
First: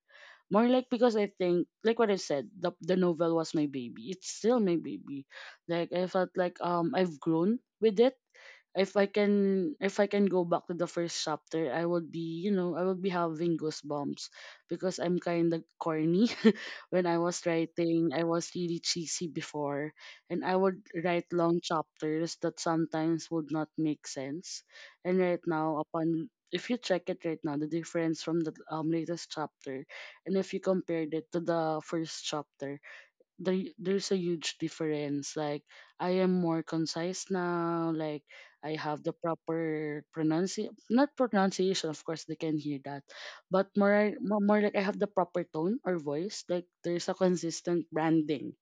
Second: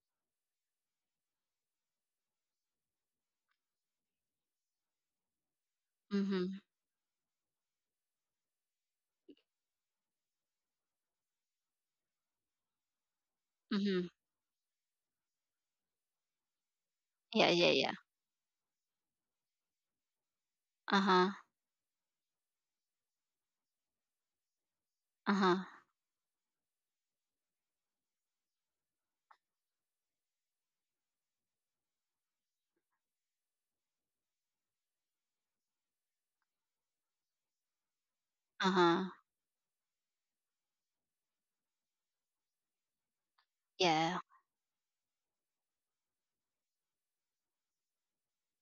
More like because I think, like what I said, the novel was my baby. It's still my baby. Like I felt like mhm, I've grown with it. If I can if I can go back to the first chapter, I would be, you know, I would be having mhm. goosebumps because I'm kind of corny. When I was Yeah, yeah, yeah. writing, I was really cheesy before, and I would write Uh-huh, long chapters that sometimes would not make sense. And right uh-huh, now, upon if you check it right now, the difference from the latest chapter, and if you compared it to the first chapter, there's a huge difference. Like I am more concise now. Like I have uh-huh. the proper pronunciation, not pronunciation, of course they can hear that, but more Yeah. More like I have the proper tone or voice. Like there's a consistent branding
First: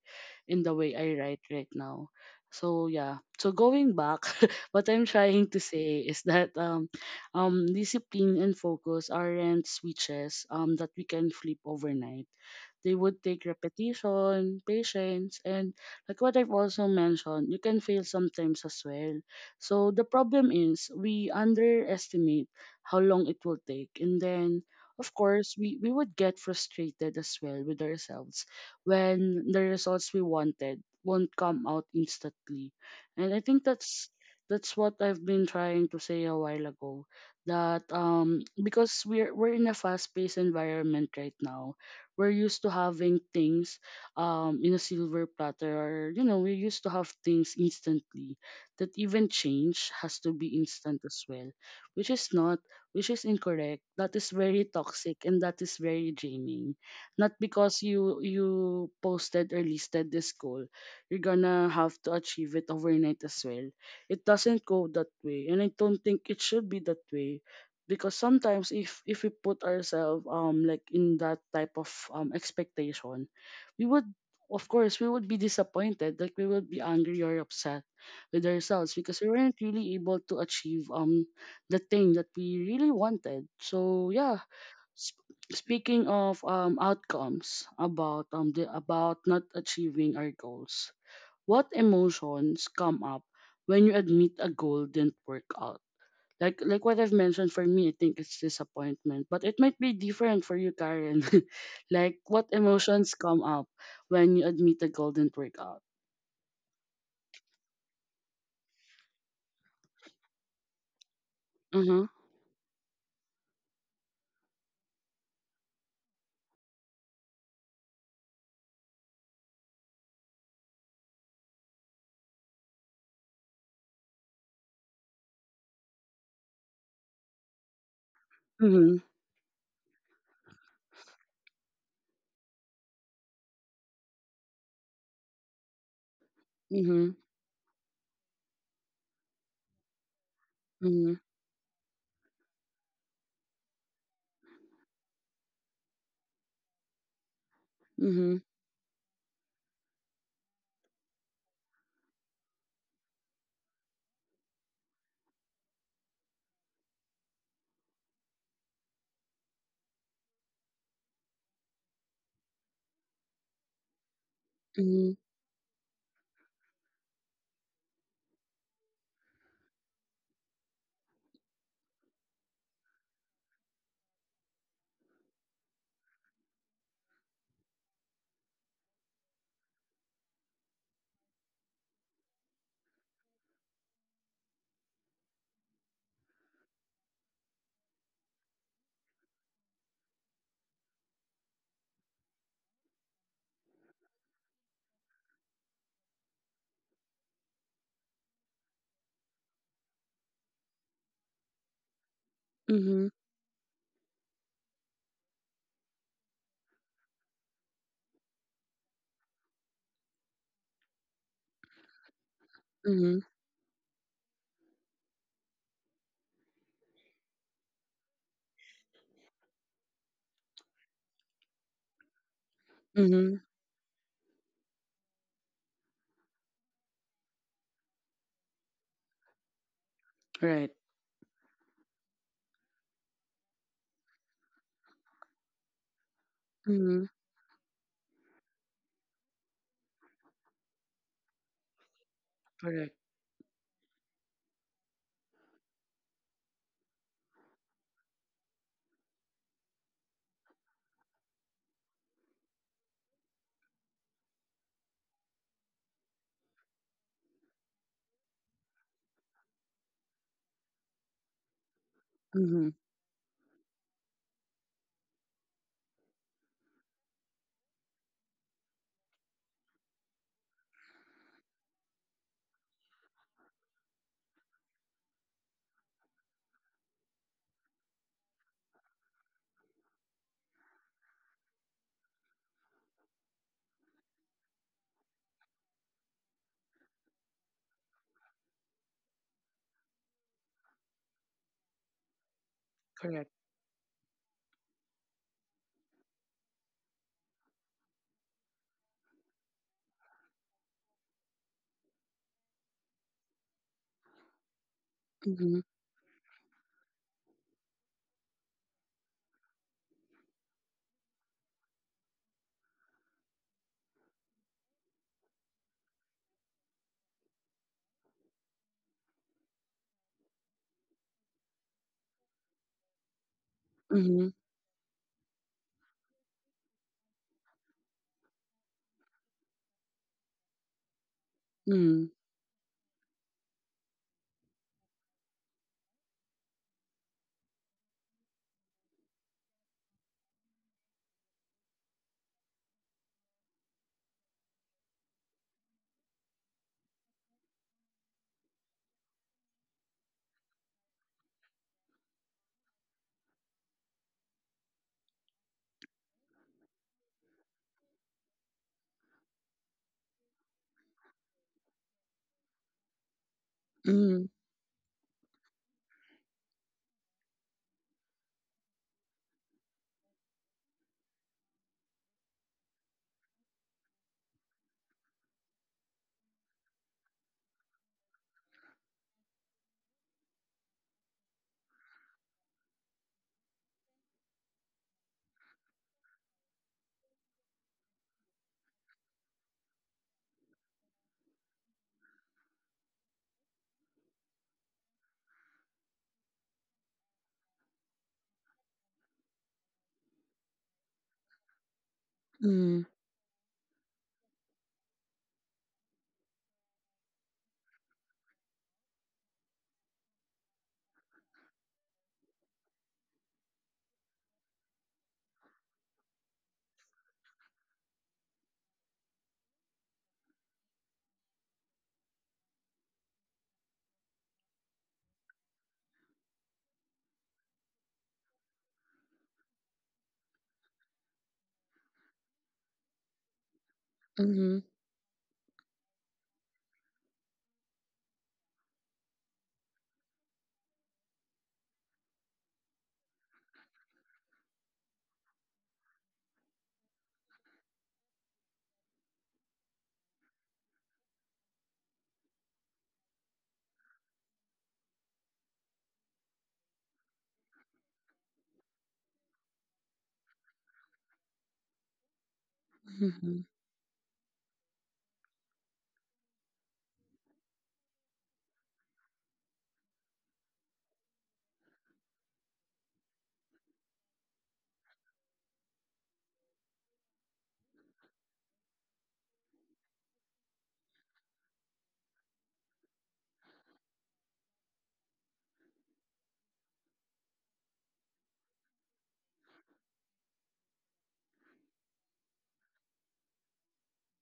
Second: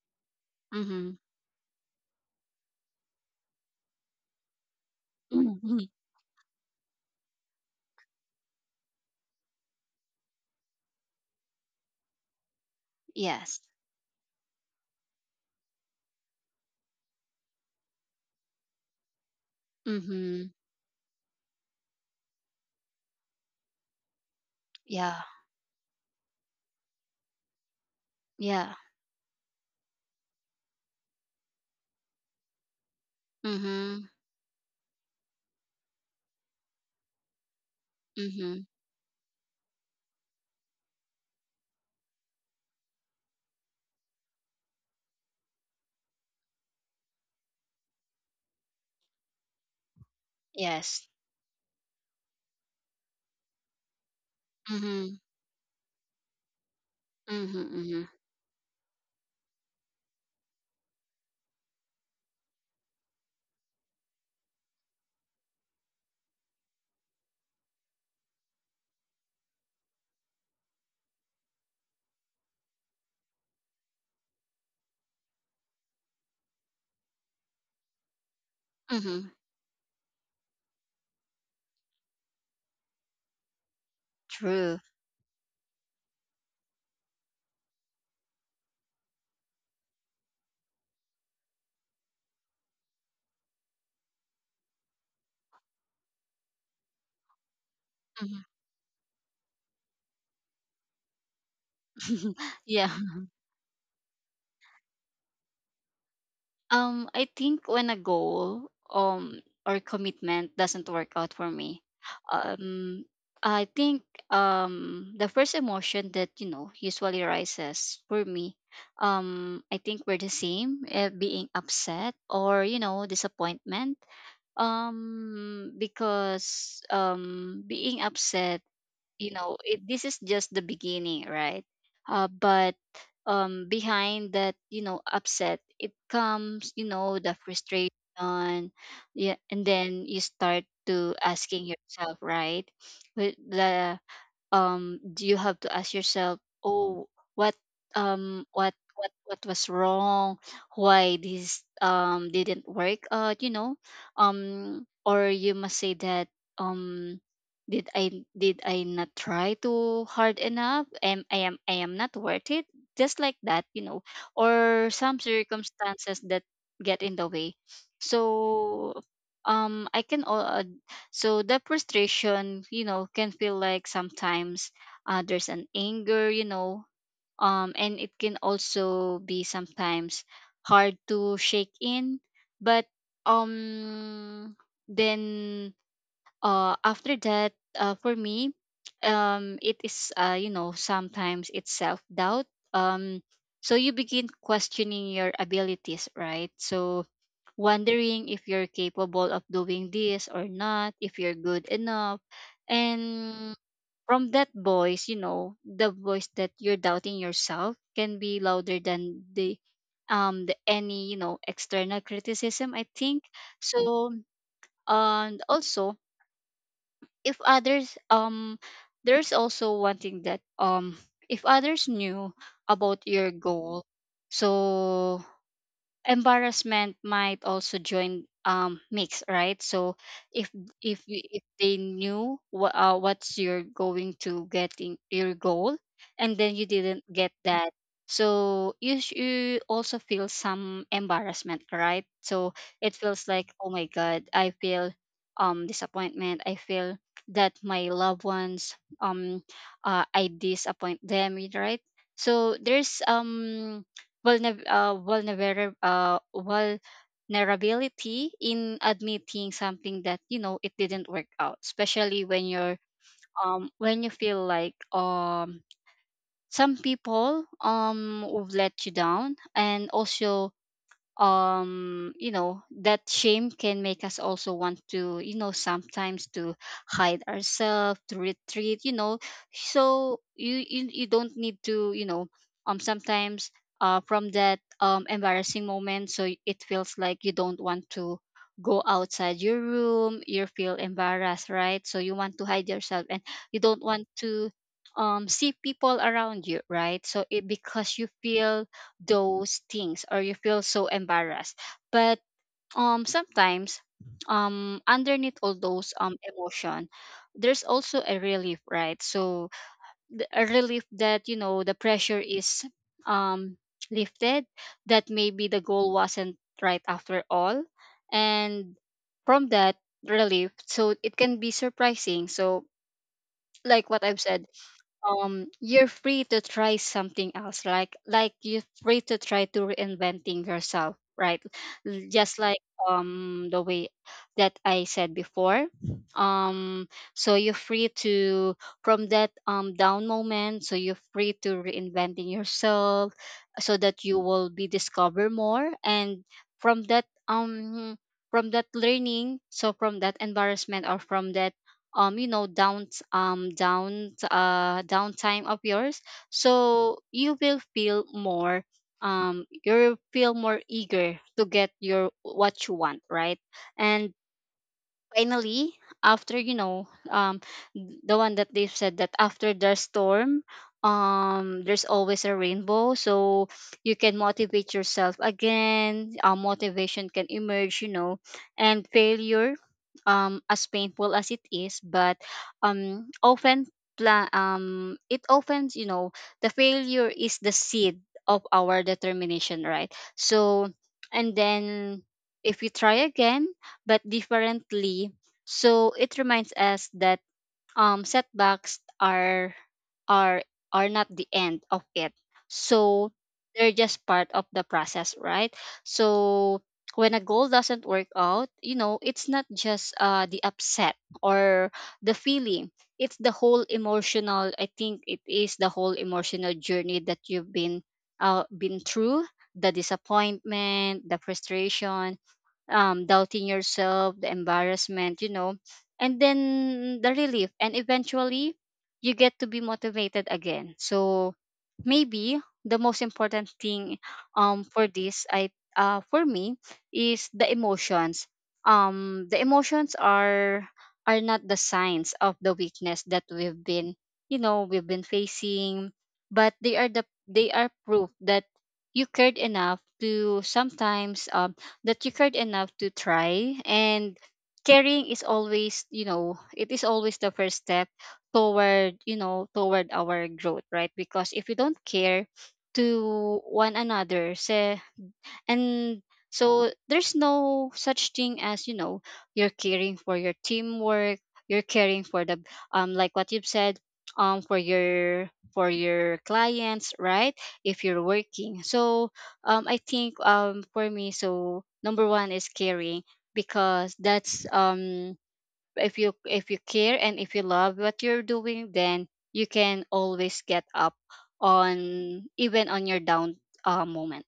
in the way I Mhm. write right now. So yeah, so going back, what I'm trying to Mhm. say is that discipline and focus aren't switches that we can flip overnight. They would take Yes. repetition, patience, and like what I've also mentioned, you can fail sometimes as well. So the Mhm. problem is we underestimate how long it will take. And then, of Yeah. course, we would get frustrated as well with ourselves Yeah. when the results we wanted won't come out instantly. And I think Mhm. that's what I've been trying to say a while ago, that Mhm. because we're in a fast paced environment right now, we're used to having things in a silver platter, or you know, we're used to have things instantly, that even change has to be instant Yes. as well. Which is not, which is incorrect. That is very toxic Mhm. and that is very draining. Not Mhm, because mhm, you posted or listed this goal, you're gonna have to achieve it overnight as well. It doesn't go that way, and I don't think it should be that way. Because sometimes if we put ourselves like in that type of expectation, we would, of course we would be disappointed. Like we would be angry or upset with ourselves because mhm. we weren't really able to achieve the thing that we really wanted. So yeah, True. Speaking of outcomes about the about not achieving our goals, what emotions come up when you admit a goal didn't work out? Like what I've mentioned, for me, I think it's Mhm. disappointment. But it might be different for you, Karen. Like what Yeah. emotions come up when you admit a goal didn't work out? I think when a goal or commitment doesn't work out for me, Uh-huh. um, I think the first emotion that, you know, usually rises for me, I think we're the same, being upset or, you know, disappointment. Because being upset, Mm-hmm. you know, this is just the beginning, right? But behind that, you know, upset, it comes, you Mm-hmm. know, the frustration. Yeah. And then you start to Mm-hmm. asking yourself, right, with the, do you have to ask yourself, oh, what, Mm-hmm. What was wrong, why this didn't work, you know, or you must say that, um did i did I not try too hard enough? Am i am i am not worth it? Just like that, you know, or Mm-hmm. some circumstances that get in the way. So, um i can al- uh, so the frustration, you know, can feel like sometimes, there's an anger, you know, and it can also be sometimes hard to shake in. But, um, then, after that, for me, it is, you know, sometimes it's self doubt. Um, so you begin questioning your abilities, right? So wondering if you're capable of doing this or not, if you're good enough. Mm-hmm. And from that voice, you know, the voice that you're doubting yourself can be louder than the, any, you know, external criticism, I Mm-hmm. think. So and also if others, there's also one thing that, if others knew about your Mm-hmm. goal, so embarrassment might also join mix, right? So if Right. If they knew what, what's you're going to get in your goal, and then you didn't Mm-hmm. get that, so you also feel some embarrassment, right? So it Correct. feels like, oh my god, I feel disappointment, I feel that my loved ones, um I disappoint them, right? So there's vulnerability in admitting something that, you know, it didn't work out, especially when Mm-hmm. you're when you feel like some people would let you down. And also, you know, that shame can make us also want to, you know, sometimes to hide ourselves, to retreat, you know. So you don't need to, you know, sometimes, from that embarrassing moment, so it feels like you don't want to go outside your room, you feel embarrassed, right? So you want to hide yourself and Correct. you don't want to see people around you, right? So it, because you feel those things or you feel so embarrassed. But, sometimes, underneath all Mm-hmm. those emotion, there's also a relief, right? So a relief that, you know, the pressure is, um lifted, that maybe the goal wasn't right after all. And from that relief, so it can be surprising. So like what I've Mm-hmm. said, you're free to try something else, like you're free to try to reinventing yourself, right? Mm-hmm. Just like the way that I said before, um so you're free to, from that down moment, so you're free to reinventing yourself, so that you will be discover more. And from that, from that learning, so from that embarrassment, or from that you know, down downtime of yours, so you will feel more, you will feel more eager to get your what you want, right? And Mm-hmm. finally, after, you know, the one that they've said, that after the storm, there's always a rainbow. So you can motivate yourself again, motivation can emerge, you know. And failure, as painful as it is, but, often, it often, you know, the failure is the seed of our determination, right? So and then if you try again, but differently. So it reminds us that, setbacks are are not the end of it. Mm-hmm. So they're just part of the process, right? So when a goal doesn't work out, you know, it's not just, the upset or the feeling. It's the whole emotional, I think it is the whole emotional journey that you've been through, the disappointment, the frustration, doubting yourself, the embarrassment, you know, and then the relief. And eventually, you get to be motivated again. So maybe the most important thing, Mm-hmm. for this, I for me, is the emotions. The emotions are not the signs of the weakness that we've been, you know, we've been facing, but they are the, they are proof that you cared enough to sometimes, that you cared enough to try. And caring is always, you know, it is always the first step toward, you know, toward our growth, right? Because if we don't care to Mm-hmm. one another, and so there's no such thing as, you know, you're caring for your teamwork, you're caring for the, like what you've said, for your, for your clients, right, if you're working. So, I think for me, so number one is caring, because that's, if you, if you care, and if you love what you're doing, then you can always get up, on even on your down, moment.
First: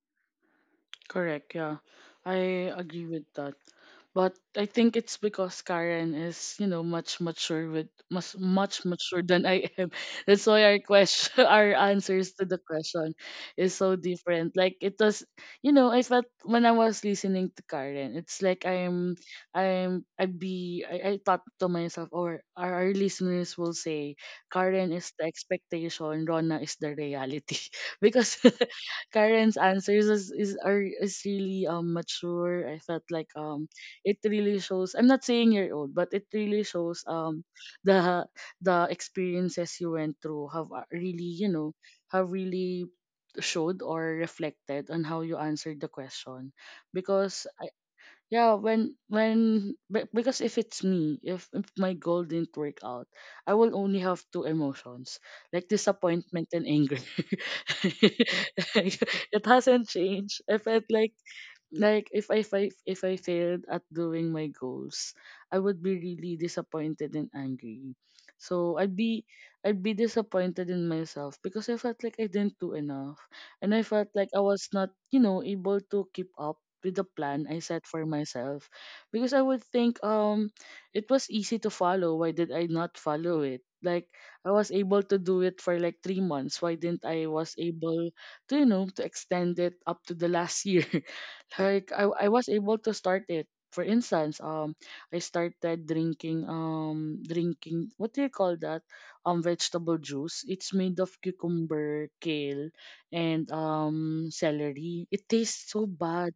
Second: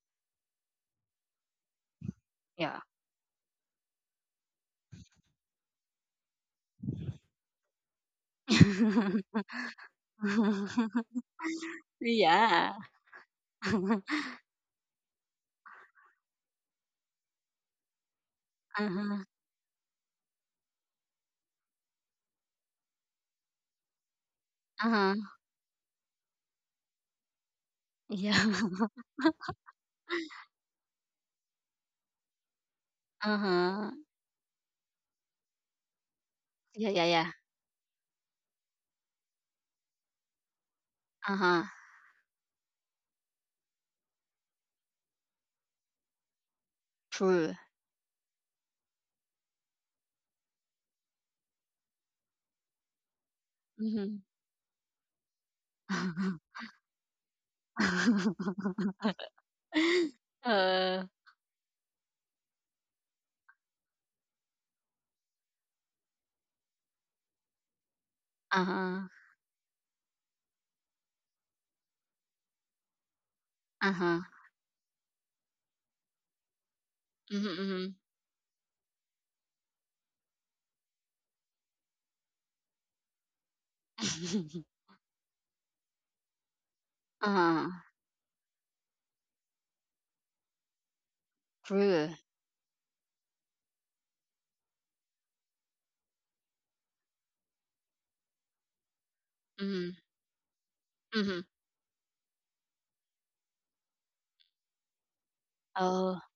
Correct, yeah. I Yeah. agree with that. But I think it's because Karen is, you know, much mature with, much much mature than I am. That's why our question our answers to the Yeah. question is so different. Like it was, you know, I felt when I was listening to Karen, it's like Uh-huh. I'd be I thought to myself, or our listeners will say Karen is Uh-huh. the expectation, Rona is the reality. Because Yeah. Karen's answers is are is really mature. I felt like Uh-huh. it really shows. I'm not saying you're old, but it really Yeah, yeah, shows yeah. The the experiences you went through have really, you Uh-huh. know, have really showed or reflected on how you answered the question. Because True. yeah, because if it's me, if my goal didn't work out, I will only Mm-hmm. have two emotions, like disappointment and anger. It hasn't changed, I felt Uh, like if if I failed at doing my goals, I would be really disappointed and angry. So I'd uh-huh. be, I'd be disappointed in myself because I felt like I didn't do enough, and I felt Uh-huh. like I was not, you know, able to keep up with the plan I set Mm-hmm. for myself, because I would think it was easy to follow. Why did I not follow it? Like I Mm-hmm. was able to do it for like 3 months. Why didn't I was Uh, able to you know to extend it up to the last year. Like true. I was able to start it, for instance, I started drinking what do you call that, Mm-hmm. vegetable juice. It's made of Mm-hmm. cucumber, kale, and celery. It tastes so Oh, bad.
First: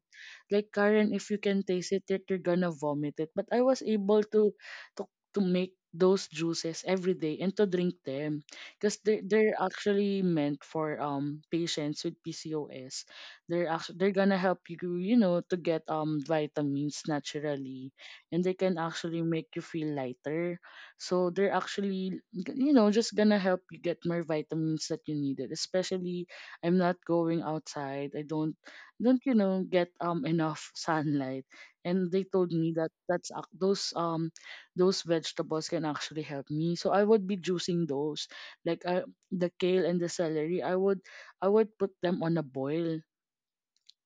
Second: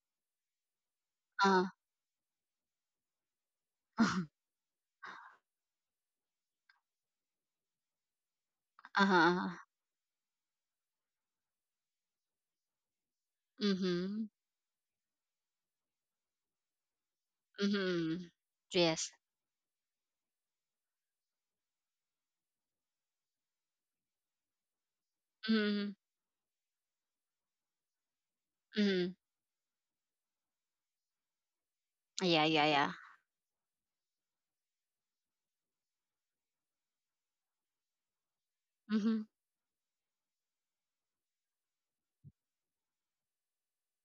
Like Karen, if you can uh, taste it, you're gonna vomit it. But I was able to to make those juices every day and to drink them because uh-huh. they're actually meant for patients with PCOS. They're actually they're Mm-hmm. gonna help you, you know, to get vitamins naturally, Mm-hmm. and they can Yes. actually make you feel lighter. So they're actually, you know, just gonna help you get more vitamins that you needed. Mm-hmm. Especially, I'm not going outside. I don't Mm-hmm. don't you know get enough sunlight, and they Yeah, told yeah, me that yeah. that's those vegetables can actually help me. So I would be juicing those, like Mm-hmm. the kale and the celery, I would, I would put them on a boil,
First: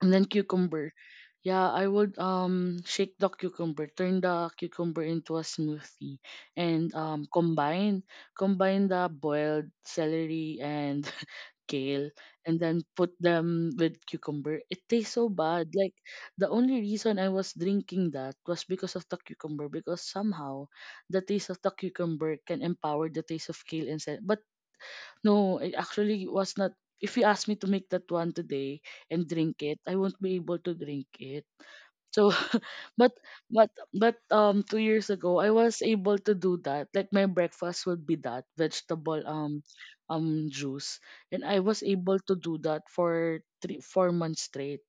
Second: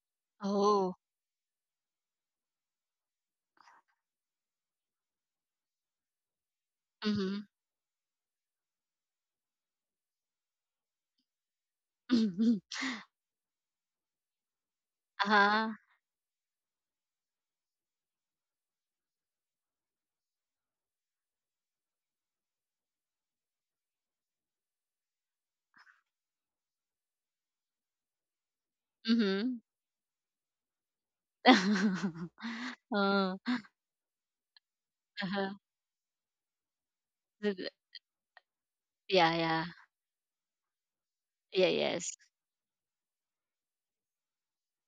and then cucumber. Oh. Yeah, I would shake the cucumber, turn the cucumber into a smoothie, and Mm-hmm. combine, combine the boiled celery and kale, and then put them with cucumber. It tastes so bad. Uh-huh. Like the only reason I was drinking that was because of the cucumber, because somehow the taste of the cucumber can empower the taste of kale and said. But no, it actually was not. If you ask me to make that one today and Mhm. drink it, I won't be able to drink it. So, but Oh, 2 years ago, I uh-huh. was able to do that. Like my The breakfast would be that vegetable yeah, yeah. Juice, and I Yeah, was yes. able to do that for 3 4 months straight.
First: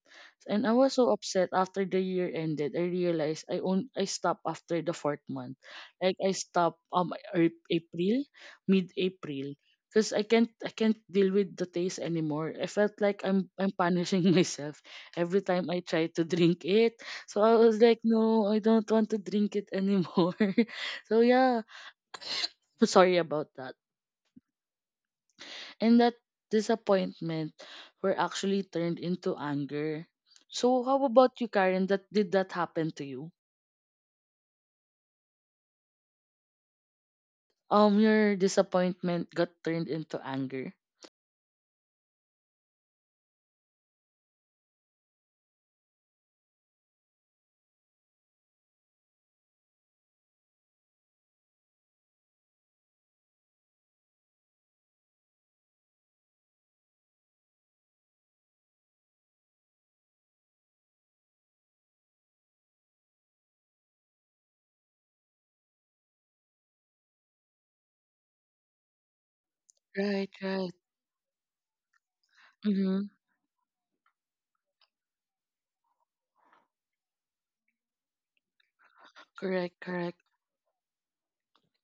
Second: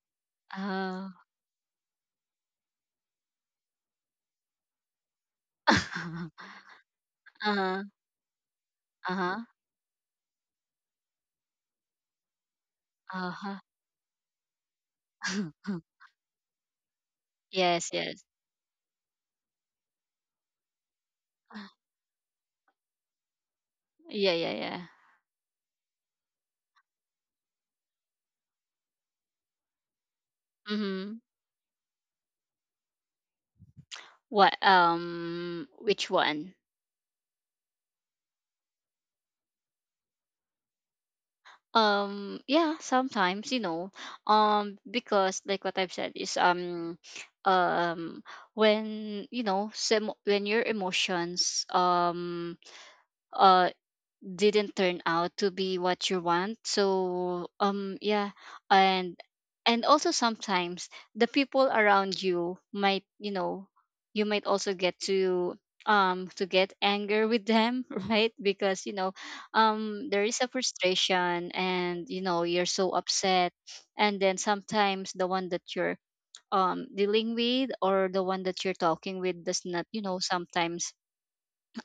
And I was so Oh. upset after the year ended. I realized I stopped after the fourth month. Like I stopped Uh-huh. April, mid Uh-huh. April. Because I can't deal with the taste anymore. I felt like Uh-huh. I'm punishing myself every time I try to drink it. So I was Yes, like, yes. no, I don't want to drink it anymore. So yeah. I'm sorry about that. Yeah, yeah, yeah. And that disappointment were actually turned into anger. So how Mm-hmm. about you, Karen? That did that happen to you? What which one? Your disappointment got turned into anger. Yeah, sometimes, you know. Because like what I've said is, um when you know some when your emotions, uh didn't turn out to be what you want, so, yeah. and and also sometimes the people around you might, you know, you might also get to, to get anger with them, right? Because you know, there Right, is a right. frustration and you know you're so Mm-hmm. upset. And then sometimes the one that you're, dealing with, or the one that you're talking with does Correct, not, you know, correct. sometimes,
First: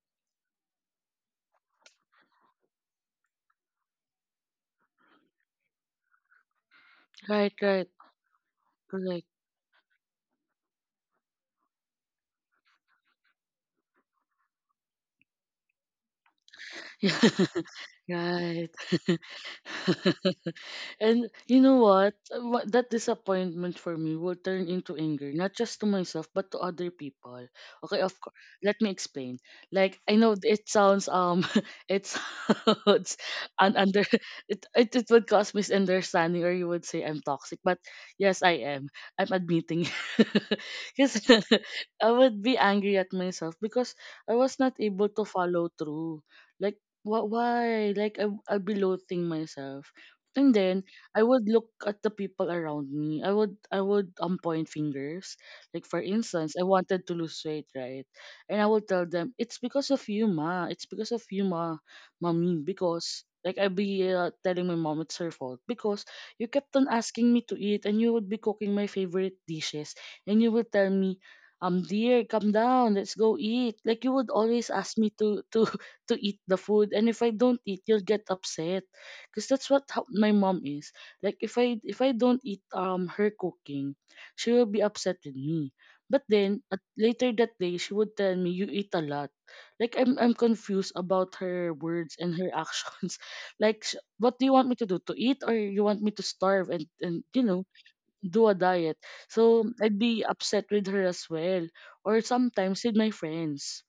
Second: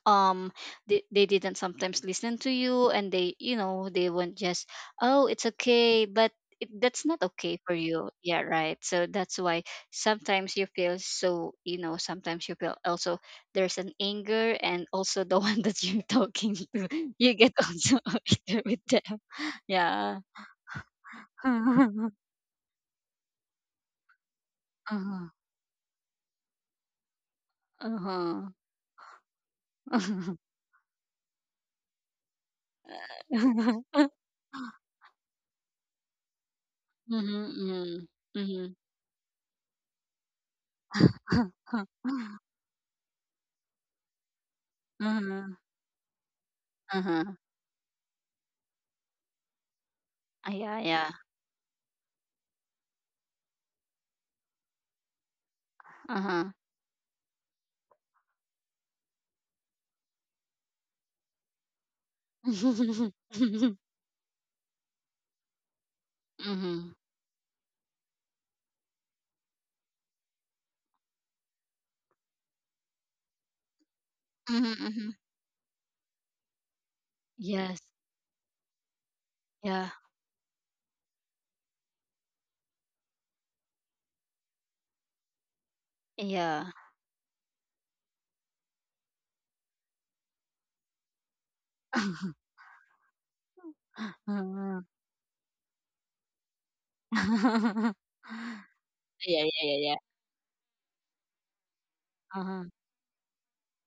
um they didn't sometimes listen to you, and they, you know, they won't just, oh it's okay, but that's not Right, okay for right. you, yeah, right? So Correct. that's why sometimes you feel so, you know, sometimes you feel also there's an anger, and also the one that you're talking to you get also Yeah. angry Right. with them. Yeah. And you know Uh-huh. what? That disappointment for me will turn into anger, Uh-huh. not just to myself, but to other people. Okay, of course. Let me explain. Like I know it sounds it sounds an under Uh-huh. It would cause misunderstanding, or you would say I'm Mm-hmm. toxic. But Mm-hmm. yes, I Mm-hmm. am. I'm admitting, because I would be angry at myself because I was not able to Uh-huh. follow through. Like Uh-huh. why? Like I'll be loathing myself. And Ah, yeah, then yeah. I would look at the people around me. I would point fingers. Like for Uh-huh. instance, I wanted to lose weight, right? And I would tell them, it's because of you, ma. It's because of you, ma, mommy. Because like I'd be telling my mom it's her fault because you kept on Mm-hmm. asking me to eat, and you would be cooking my favorite dishes, and you would tell me. Dear, come down. Let's go eat. Like you would Mm-hmm, always ask mm-hmm. me to to eat the food, and if I don't eat, Yes. you'll get upset because that's what Yeah. how my mom is. Like if I don't eat her cooking, she will be upset with me. But then Yeah. at later that day, she would tell me you eat a lot. Like I'm confused about her words and her actions. Like what do you want me Uh-huh. to do? To eat or you want me to starve and you know do a diet? Yeah, yeah, So yeah, yeah. I'd be upset with her as well. Or Uh-huh. sometimes with my friends,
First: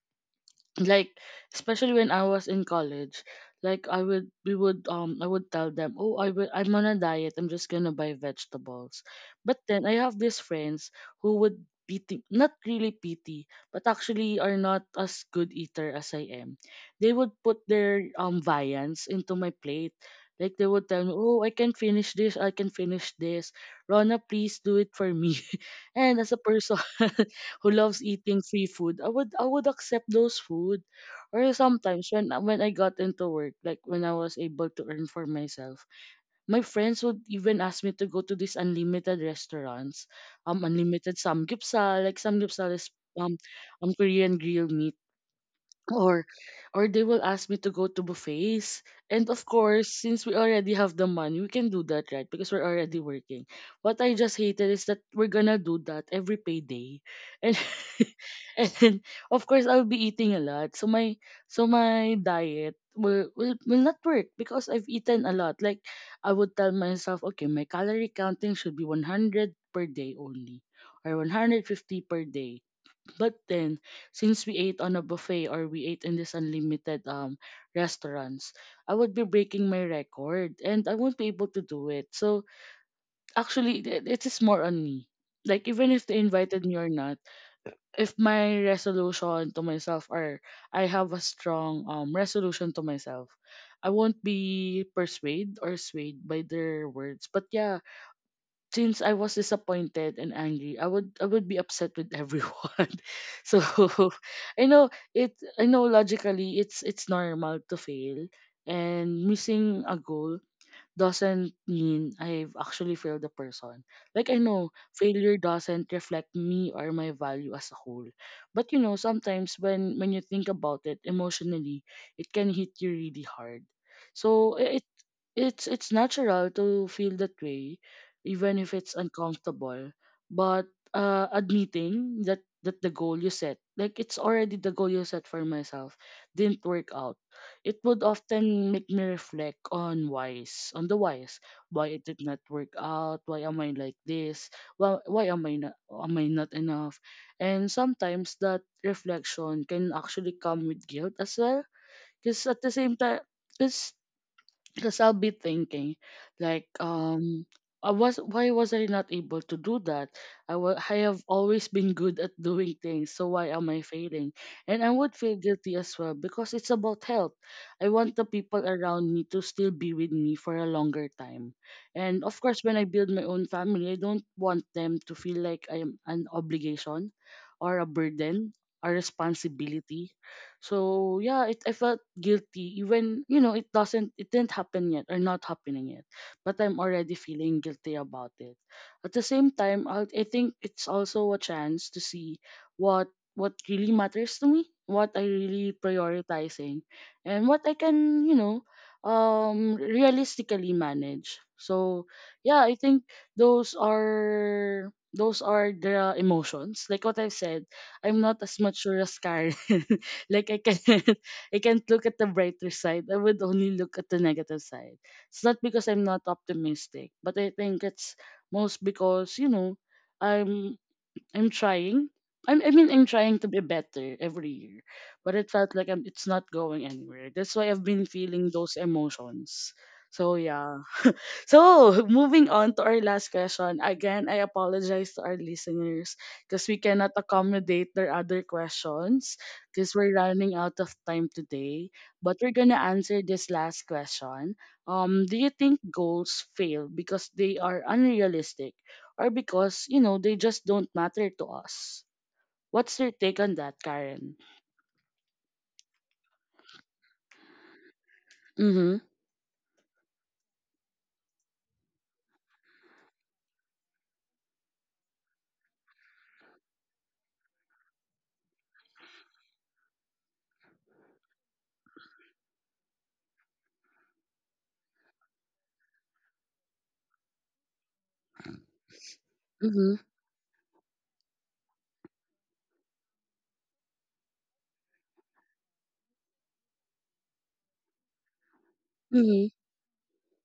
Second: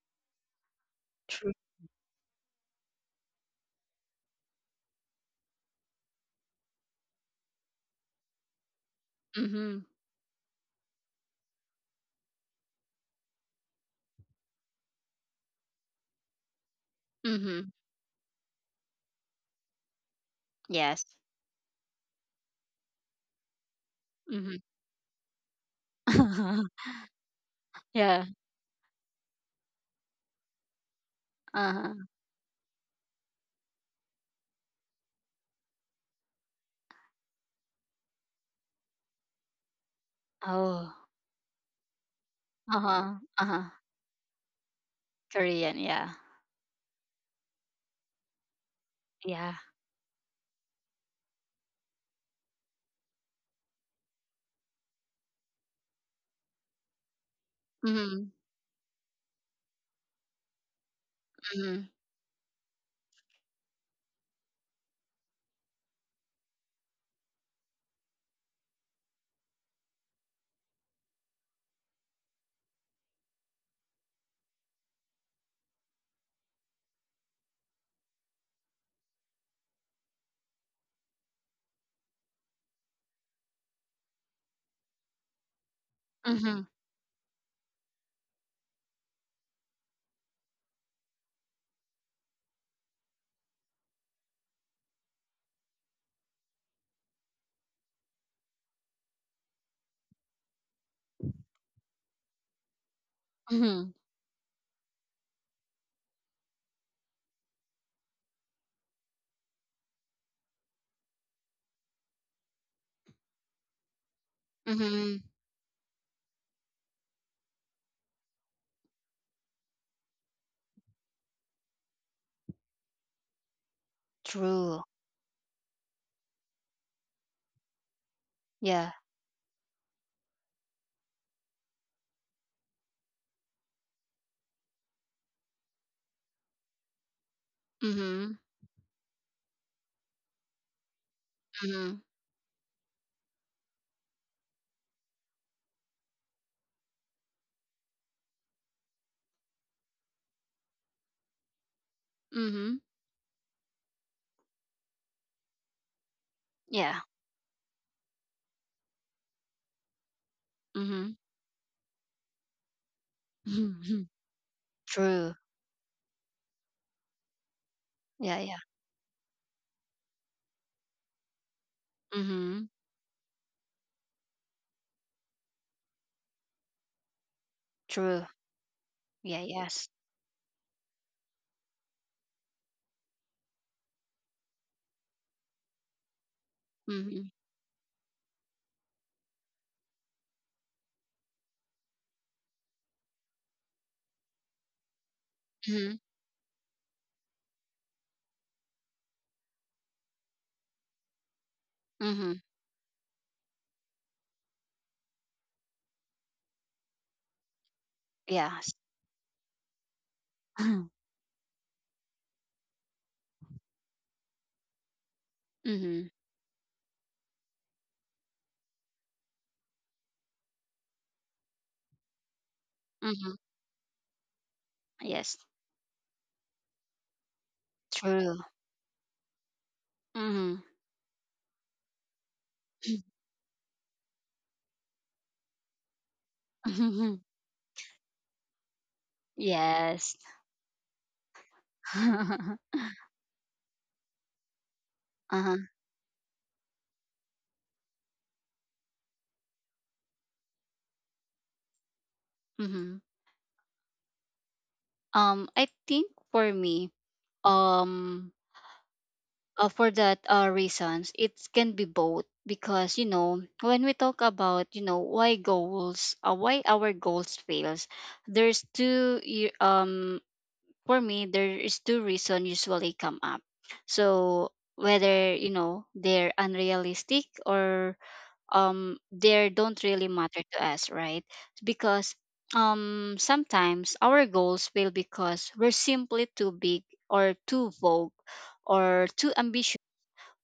like True. especially when I was in college, like I would we would I would tell them, oh I'm on a diet. I'm just gonna buy vegetables. But Mm-hmm. then I have these friends who would be not really pity, but actually are not as good eater as I am. They would put Mm-hmm. their viands into my plate. Like they would Yes. tell me, oh I can finish this. Rona, Mm-hmm. please do it for me. And as a person who loves Yeah. eating free food, I would accept those food. Or Uh-huh. sometimes when I got into work, like when I was able to earn for myself, my friends would even ask me to go to these unlimited restaurants, Oh. unlimited samgyeopsal. Like samgyeopsal is Uh-huh. um, Uh-huh. Korean grilled meat, Korean, yeah. or or they will ask me to go to buffets, and of Yeah. course since we already have the money we can do that, right, because we're already working. What I just hated is that we're gonna do that every payday, and Mm-hmm. and then, of course I'll be eating a lot, so Mm-hmm. my diet will will not work because I've eaten a lot. Like I would tell myself, okay, my calorie counting should be 100 per day only, or 150 per day, but then, since we ate on a buffet or we ate in this unlimited restaurants, I would be breaking my record and I won't be able to do it. So actually, it is more on me. Like even if they Mm-hmm. invited me or not, if my resolution to myself, or I have a strong resolution to myself, I won't be persuaded or swayed by their words. But yeah, since I was disappointed and angry, I would be upset with everyone. So Mm-hmm. I know it I know logically it's normal to fail, and missing a goal doesn't mean I've actually failed the person. Like I know Mm-hmm. failure doesn't reflect me or my value as a whole. But you know, sometimes when you think about it emotionally, it can hit you really hard. So True. It's natural to feel that way, even if Yeah. it's uncomfortable. But admitting that the goal you set, like it's already the goal you set for myself, didn't work out, it would Mm-hmm. often make me reflect on whys, on the whys, why Mm-hmm. it did not work out, why am I like this, why, am I not enough, and sometimes that reflection can actually come with guilt as well, because at the Mm-hmm. same time, because because I'll be thinking like Yeah. I was why was I not able to do that? I Mm-hmm. have always been good at doing things, so why am I Mhm. failing? And I would True. feel guilty as well because it's about health. I want the Yeah, yeah. people around me to still be with me for a longer time. And of course, Mm-hmm. when I build my own family, I don't want them to feel like I am an obligation or a True. burden, a Yeah, yes. responsibility, so yeah, I felt guilty even you know it doesn't it didn't happen yet or not happening yet, but I'm already Mm-hmm. feeling guilty about it. At the same time, I think it's also a chance to see what what really matters to me, what I really Mm-hmm. prioritizing, and what I can you know realistically manage. So Mm-hmm. yeah, I think those are the emotions. Like what I've said, I'm not as Yes. mature as Karen, like I can't I can't look at the brighter side. I would only look at the negative side. It's not because I'm Mm-hmm. not optimistic, but I think it's most because, you know, I'm I'm trying. I mean, I'm Mm-hmm. trying to be better every year, but Yes. it felt like it's not going anywhere. That's why I've been True. feeling those emotions. So Mm-hmm. yeah, so, moving on to our last question. Again, I apologize to our listeners because we cannot accommodate their other questions because we're Yes. running out of time today. But we're gonna answer this last question. Do you Uh-huh. think goals fail because they are unrealistic, or because, you know, they just don't matter to us? What's Mm-hmm. your take on that, Karen? I think for me, um, Mm-hmm. For that reasons, it can be both because you know, when we talk about you know, why goals, why our goals fails, there's two y- um for me there is two reasons usually come up, so whether you know they're unrealistic or they don't Mm-hmm. really matter to us, right? Because sometimes our goals fail because we're simply too big, or too vogue, or too Mm-hmm. ambitious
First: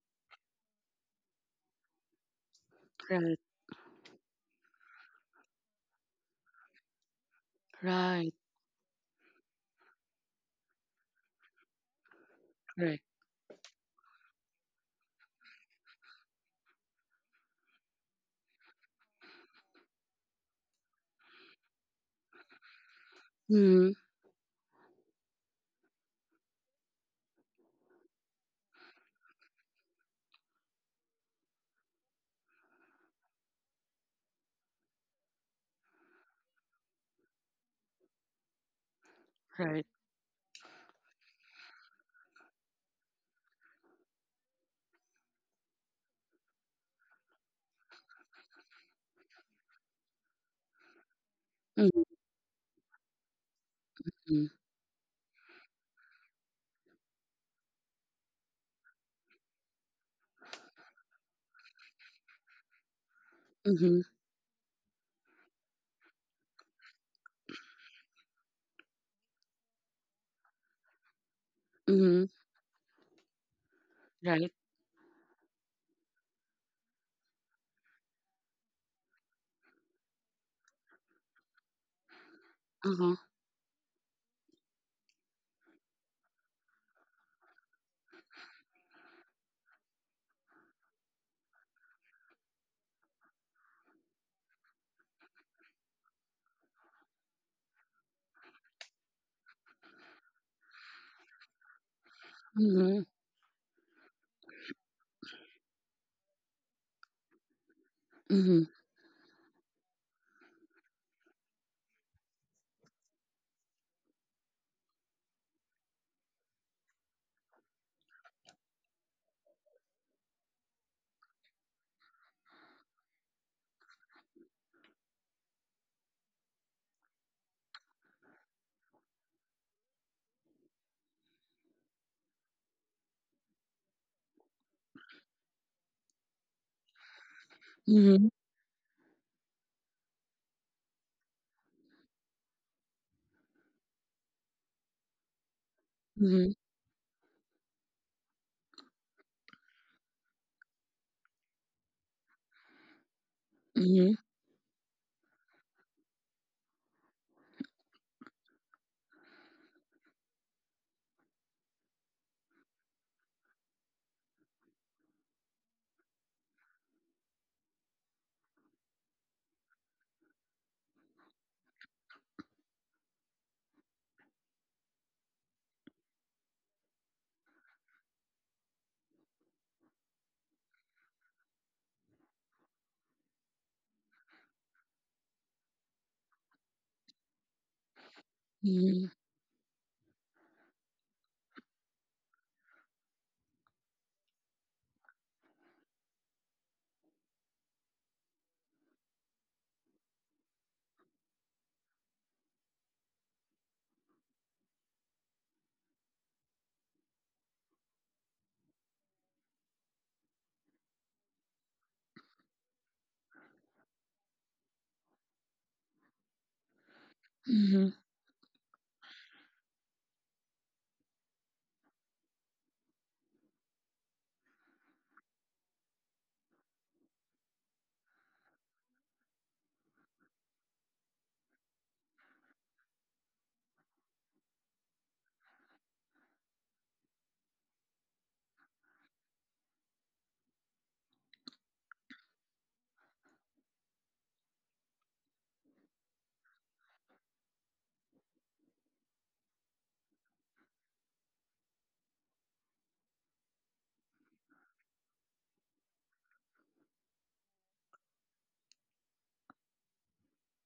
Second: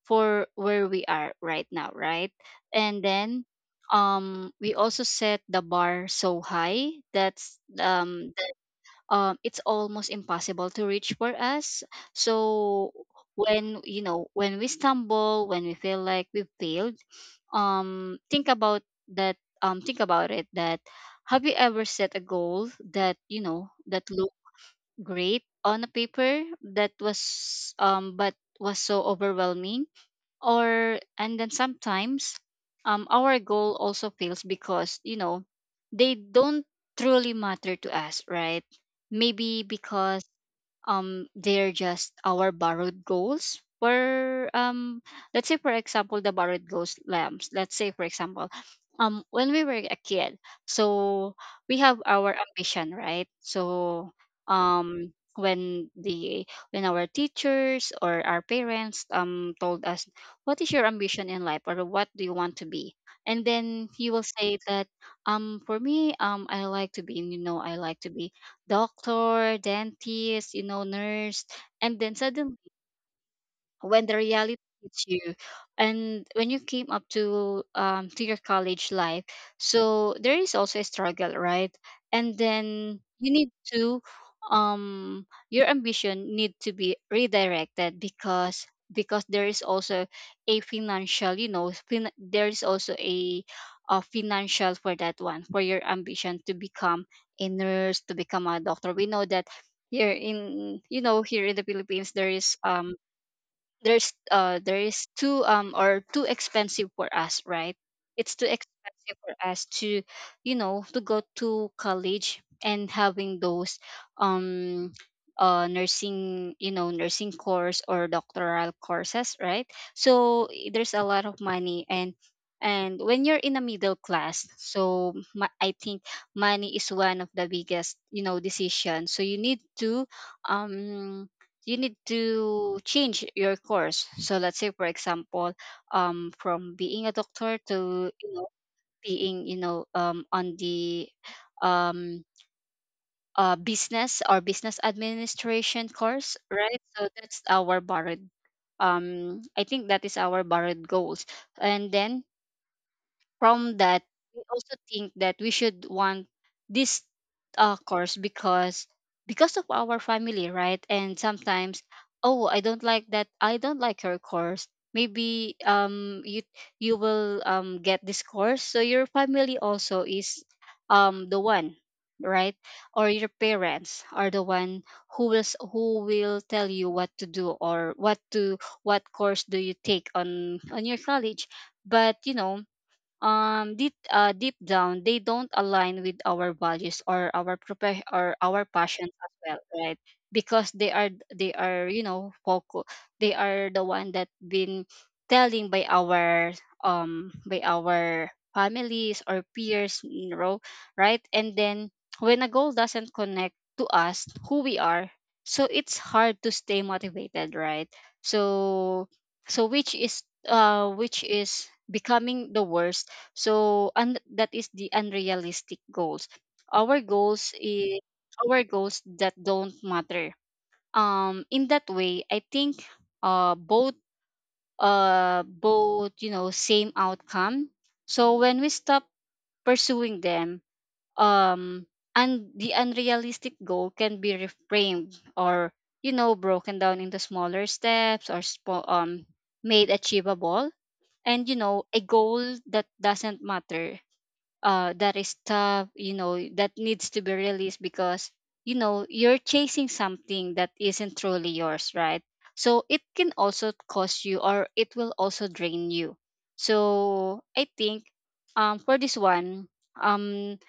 for where we are right now, right? And Right. then we also set the bar so high, that's Right. It's almost impossible to reach for us. So Correct. when you know, when we stumble, when we feel like we failed, think about that. Think about it. That Have you ever set a goal that you know Mm-hmm. that looked great on a paper, that was but was so overwhelming? Or and then sometimes our goal also fails because you know they don't truly matter to us, right? Maybe Right. because they're just our borrowed goals for let's say, for example, the borrowed goals lamps, let's say for example when we were a kid. So we have Mm-hmm. our ambition, right? So Mm-hmm. When the when our teachers or our parents told us, what is your ambition in life, or what do you want to be? And then Mm-hmm. you will say that for me I like to be, you know, I like to be doctor, dentist, you know, nurse. And then Mm-hmm. suddenly when the Right. reality hits you, and when you came up to your college life, so there is also a struggle, right? And then Uh-huh. you need to your ambition need to be redirected because there is also a financial, you know, there is also a financial for that one, for your ambition to become a nurse, to become a doctor. We know that here in you know here in the Philippines there is Mhm. there's there is too or too expensive for us, right? It's too Mhm. expensive for us to you know to go to college and having those um nursing, you know, nursing course or doctoral courses, right? So there's a lot of money, and when you're in a middle class, so I think money is one of the biggest, you know, decision. So um you need to change your course. So let's say, for example, from being a doctor to you Mhm. know being you know on the um, business or business administration course, Mhm. right? So that's our borrowed. I think that is our borrowed goals, and then from that Mhm. we also think that we should want this course because of our family, right? And sometimes, oh I don't like that, I don't like your course, maybe you you will get this course, so your family also is the one, right? Or your parents are the one who who will tell you what to do, or what to what course do you take on your college. But you know deep down they don't align with our values or our or our Mhm. passions as well, right? Because they are you know focus, they are the one that been telling by our families or peers, you know, right? And then when a goal doesn't connect to us who we are, so it's hard to stay motivated, right? So so which is becoming the worst. So and that is the unrealistic goals. Our goals Mhm. is our goals that don't matter. In that way, I think both both you know same outcome. So when we stop pursuing them, um, and the unrealistic goal can be reframed or you know broken down into smaller steps or made achievable. And you know a goal that doesn't matter, that is tough, you know, that needs to be released because, you know, you're chasing something that isn't truly yours, right? So it can also cost you, or it will also drain you. So I think for this one, um,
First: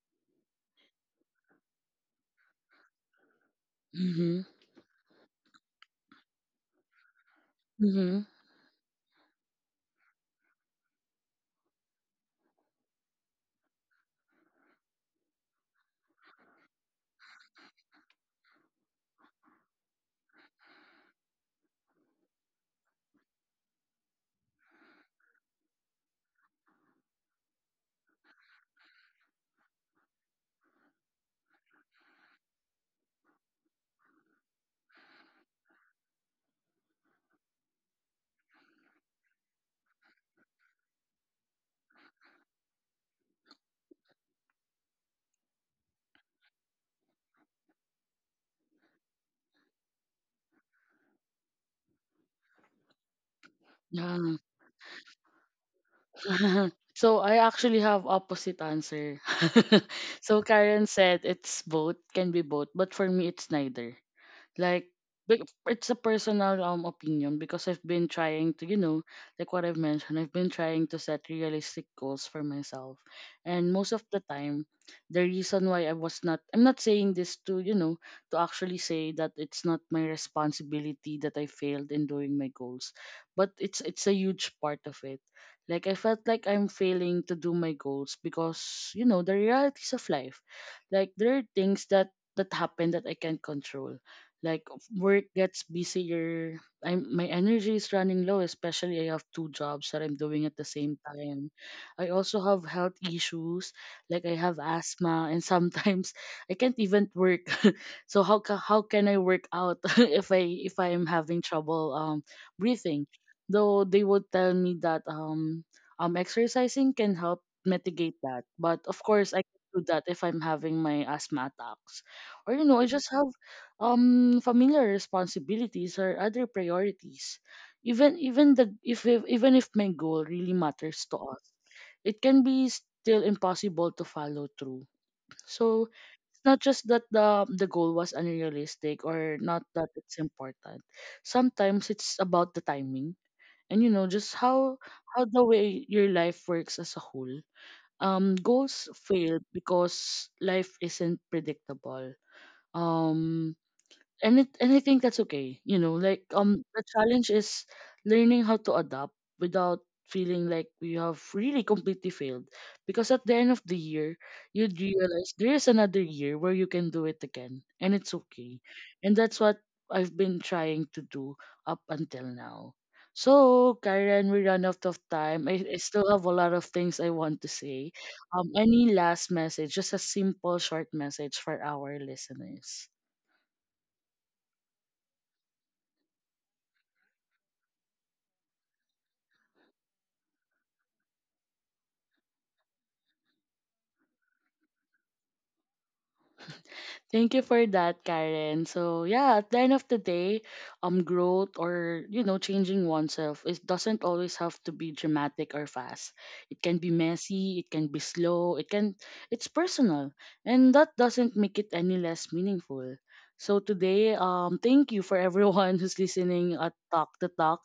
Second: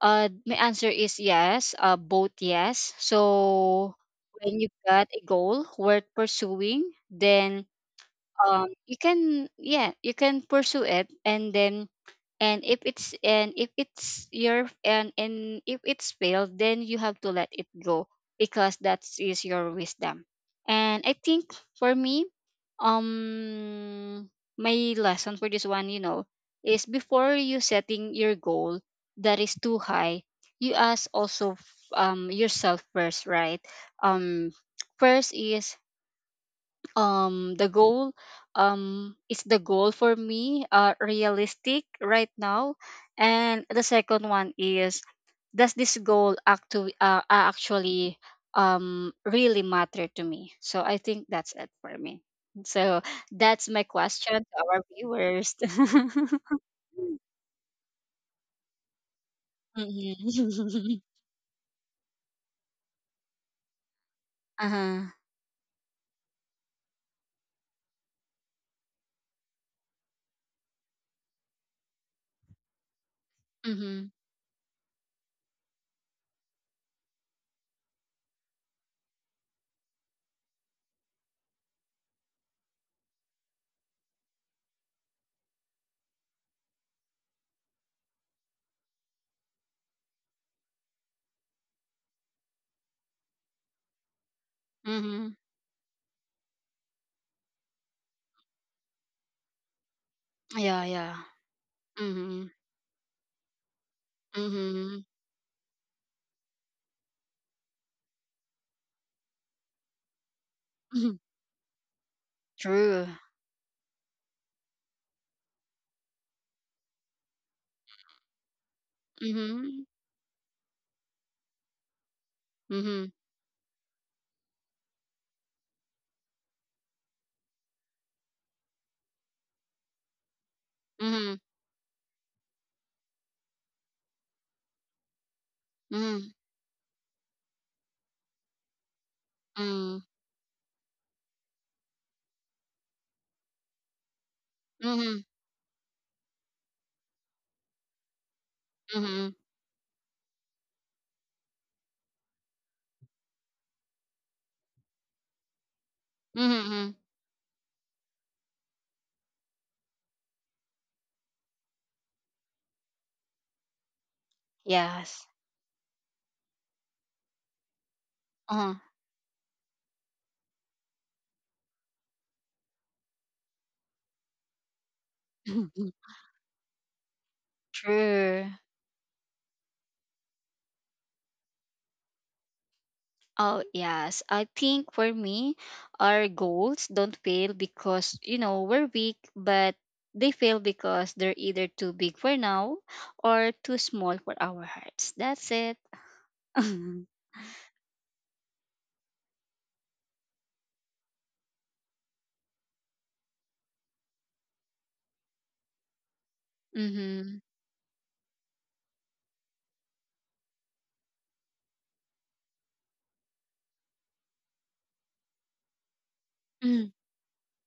my answer is yes, both yes. So Mhm. when you got a goal worth pursuing, then Mhm. You can, yeah, you can pursue it. And then and if it's your and if it's failed, then you have to let it go, because that is your wisdom. And I think for me um my lesson for this one, you know, is before you setting your goal that is too high, you ask also yourself first, right? um first is the goal is the goal for me realistic right now? And the second one is, does this goal actually actually really matter to me? So I think that's it for me. So that's my Yeah. question to our viewers. So I actually have opposite answer. Mhm. So Karen said it's both, can be both, but for me it's neither. Like Uh-huh. It's a personal opinion, because I've been trying to you know, like what I've mentioned, I've been trying to set realistic goals for myself, and most of Mm-hmm. the time the reason why I'm not saying this to you know to actually say that it's not my responsibility that I failed in doing my goals, but it's a huge part of it. Like I felt like I'm failing to do my goals because you know the realities of life, like there are things that happen that I can't control, like work Mm-hmm. gets busier, I'm my energy is running low, especially I have two jobs that I'm doing at the Yeah, same yeah. time. I also Mm-hmm. have health issues, like I have Mm-hmm. asthma, and sometimes I can't even work. So how can I work out if I am having trouble True. breathing? Though they would tell me that exercising can help mitigate that, but of course I can do Mm-hmm. that if I'm having my asthma attacks, or you know I just Mm-hmm. have familiar responsibilities or other priorities. Even the even if my goal really matters to Mm-hmm. us, it can be still impossible to follow through. So Mm, not just that the goal was unrealistic or not that mm, it's important. Sometimes it's about the timing, and you know just how mhm, the way your life works as a whole. Goals mhm, fail because life isn't predictable. Um, and it and I think that's okay. You know, like mhm, the mhm. challenge is learning how to adapt without feeling like we have really completely failed. Because at the end of the year, you'd Yes. realize there is another year where you can do it again, and it's okay. Uh-huh. And that's what I've been trying to do up until now. So, Karen, we run out of time. I still have a lot of things I want to say. True. Any last message, just a simple, short message for our listeners? Oh, yes. I think for me, our goals don't fail because, you know, we're weak, but they fail because they're either too big for now, or too small for our hearts. That's it. Thank you for that, Karen. So yeah, at the end of the day, growth, or you know changing oneself, it doesn't always have to be dramatic or fast. It can be Mm-hmm. messy. It can be slow. It's personal, and that doesn't make it any less meaningful. So today, thank you for everyone who's listening at Mm. Talk to Talk,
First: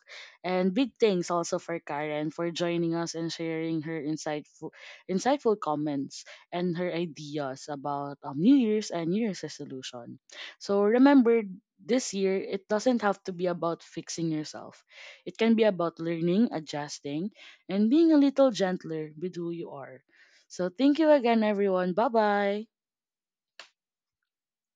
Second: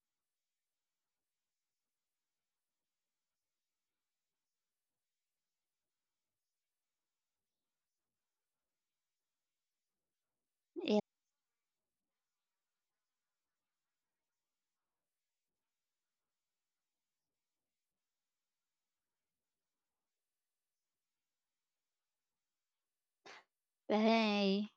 and big thanks also for Karen for joining us and sharing her insightful comments and her ideas about New Year's and New Year's resolution. So Yeah. remember, this year, it doesn't have to be about fixing yourself. It can be about learning, adjusting, and being a little gentler with who you are. So thank you again, everyone. Bye bye. Bye.